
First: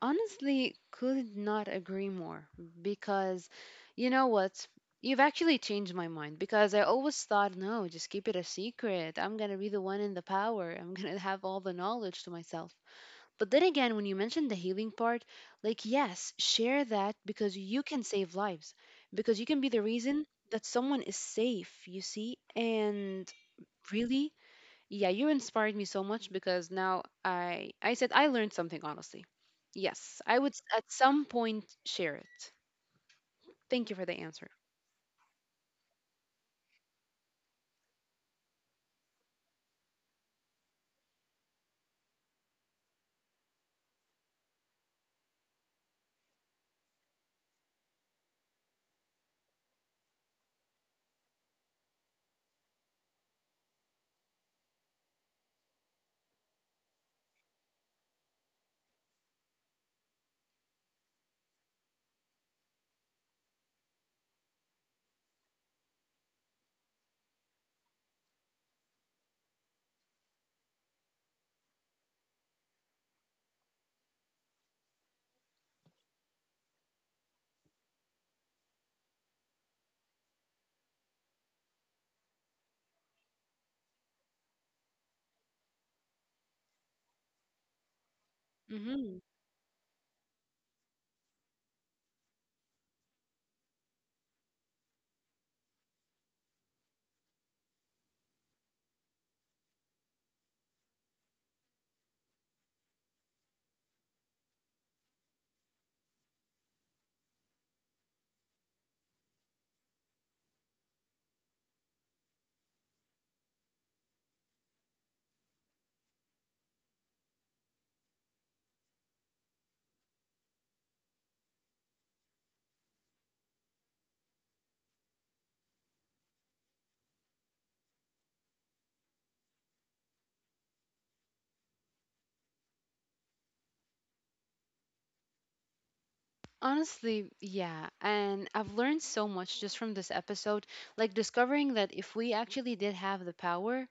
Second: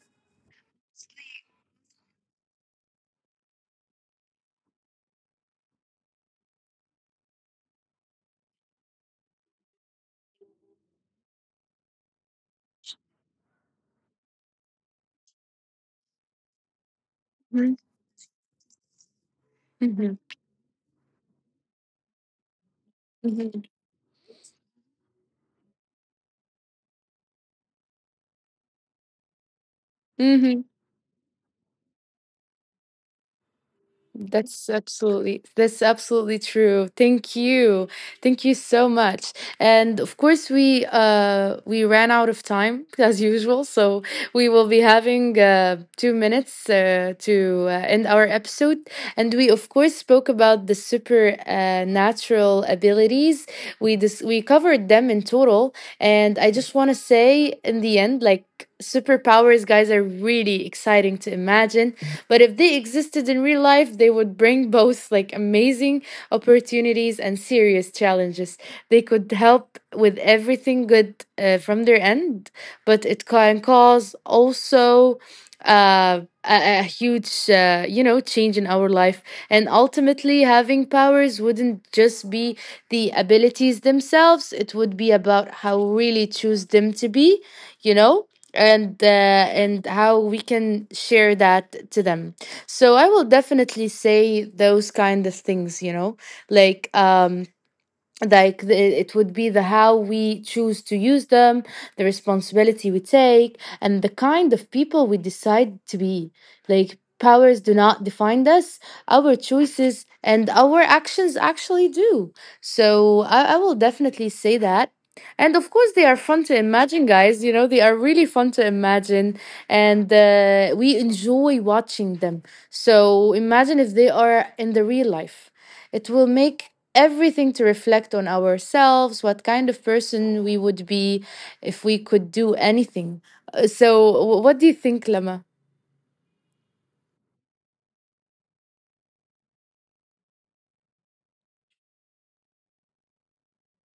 [SPEAKER 2] Honestly could not agree more because you know what, you've actually changed my mind because I always thought no, just keep it a secret, I'm gonna be the one in the power, I'm gonna have all the knowledge to myself. But then again, when you mentioned the healing part, like, yes, share that because you can save lives, because you can be the
[SPEAKER 1] Mhm.
[SPEAKER 2] reason that someone is safe, you see? And
[SPEAKER 1] Hmm.
[SPEAKER 2] really, yeah, you inspired me so much because now I said I learned something honestly. Yes, I would
[SPEAKER 1] Hmm.
[SPEAKER 2] at some point share it. Thank you for the answer.
[SPEAKER 1] That's absolutely true. Thank you. Thank you so much. And of course we ran out of time as usual, so we will be having 2 minutes to end our episode. And we of course spoke about the super natural abilities. We we covered them in total, and I just want to say in the end, like, superpowers, guys, are really exciting to imagine. But if they existed in real life, they would bring both like amazing opportunities and serious challenges. They could help with everything good from their end, but it can cause also a huge, you know, change in our life. And ultimately, having powers wouldn't just be the abilities themselves, it would be about how we really choose them to be, you know? and uh,
[SPEAKER 2] Hmm.
[SPEAKER 1] and how we can share that to them. So I will definitely say those kind of things, you know, like um like it would be the how we choose to use them, the responsibility we take, and the kind of people we decide to be. Like, powers do not define us. Our choices and our actions actually do. So I will definitely say that. And of course they are fun to imagine, guys, you know, they are really fun to imagine. And we enjoy watching them. So imagine if they are in the real life, it will make everything to reflect on ourselves, what kind of person we would be if we could do anything. So, what do you think, Lama?
[SPEAKER 2] Honestly, yeah. And I've learned so much just from this episode, like discovering that if we actually did have the power,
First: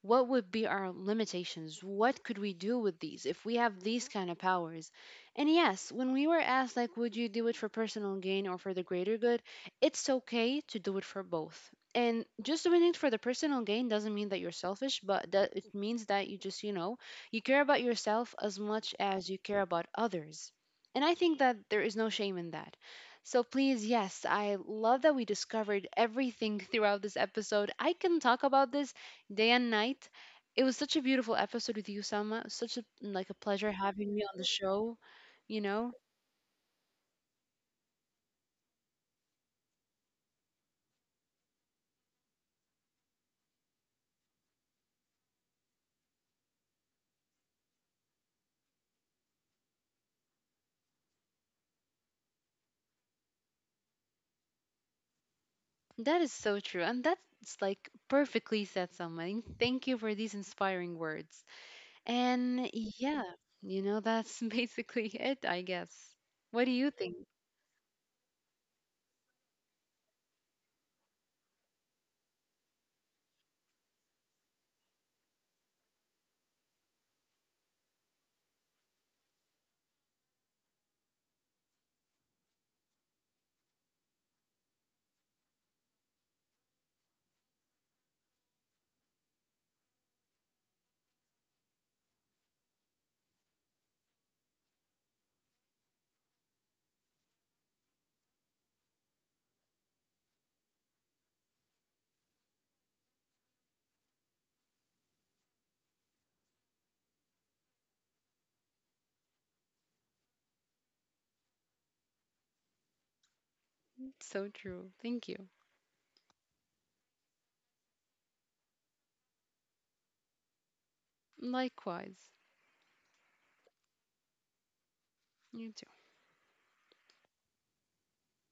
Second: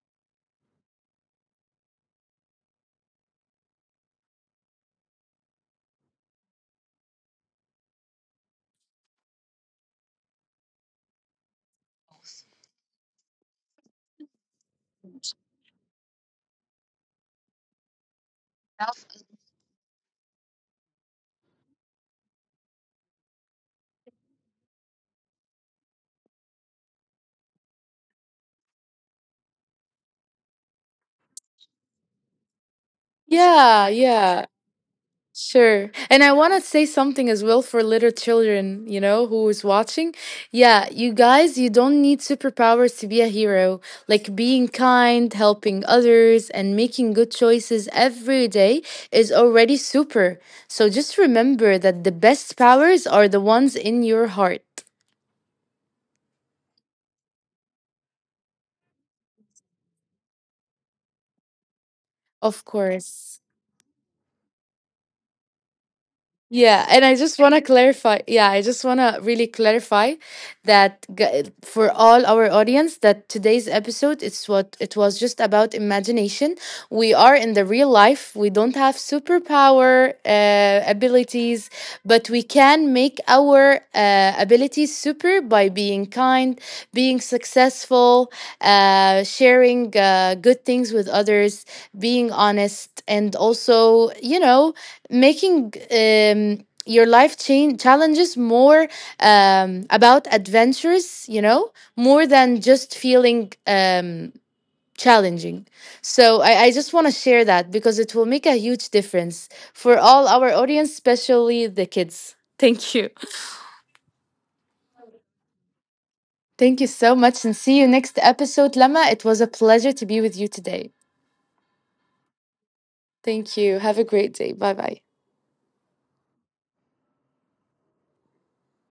[SPEAKER 2] what would be our limitations, what could we do with these if we have these kind of powers. And yes, when we were asked like would you do it for personal gain or for the greater good, it's okay to do it for both, and just doing it for the personal gain doesn't mean that you're selfish, but that it means that you just, you know, you care about yourself as much as you care about others. And I think that there is no shame in that. So please, yes, I love that we discovered everything throughout this episode. I can talk about this day and night. It was such a beautiful episode with you, Selma. Such a like a pleasure
[SPEAKER 1] Yeah,
[SPEAKER 2] having you on the
[SPEAKER 1] yeah,
[SPEAKER 2] show. You
[SPEAKER 1] sure.
[SPEAKER 2] know
[SPEAKER 1] And I want to say something as well for little children, you know, who is watching. Yeah, you guys, you don't need superpowers to be a hero. Like being kind, helping others, and making good choices every day is already super. So just remember that the best powers are the ones in your heart.
[SPEAKER 2] that is so true, and that's like perfectly said, Selma. And thank you for these inspiring words.
[SPEAKER 1] Of
[SPEAKER 2] And yeah,
[SPEAKER 1] course.
[SPEAKER 2] you know that's basically it, I guess. What do
[SPEAKER 1] Yeah,
[SPEAKER 2] you
[SPEAKER 1] and I
[SPEAKER 2] think?
[SPEAKER 1] just want to clarify. Yeah, I just want to really clarify that for all our audience, that today's episode, it's what it was just about imagination. We are in the real life. We don't have superpower abilities, but we can make our abilities super by being kind, being successful, sharing good things with others, being honest, and also, you know, making your life change challenges more about adventures, you know, more than just feeling challenging. So I just want to share that, because it will make a huge difference for all our audience, especially the kids. Thank you.
[SPEAKER 2] So true. Thank you.
[SPEAKER 1] Thank you so much, and see you next episode, Lama. It was a pleasure to be with you today.
[SPEAKER 2] Likewise.
[SPEAKER 1] Thank you. Have a great day. Bye bye.
[SPEAKER 2] You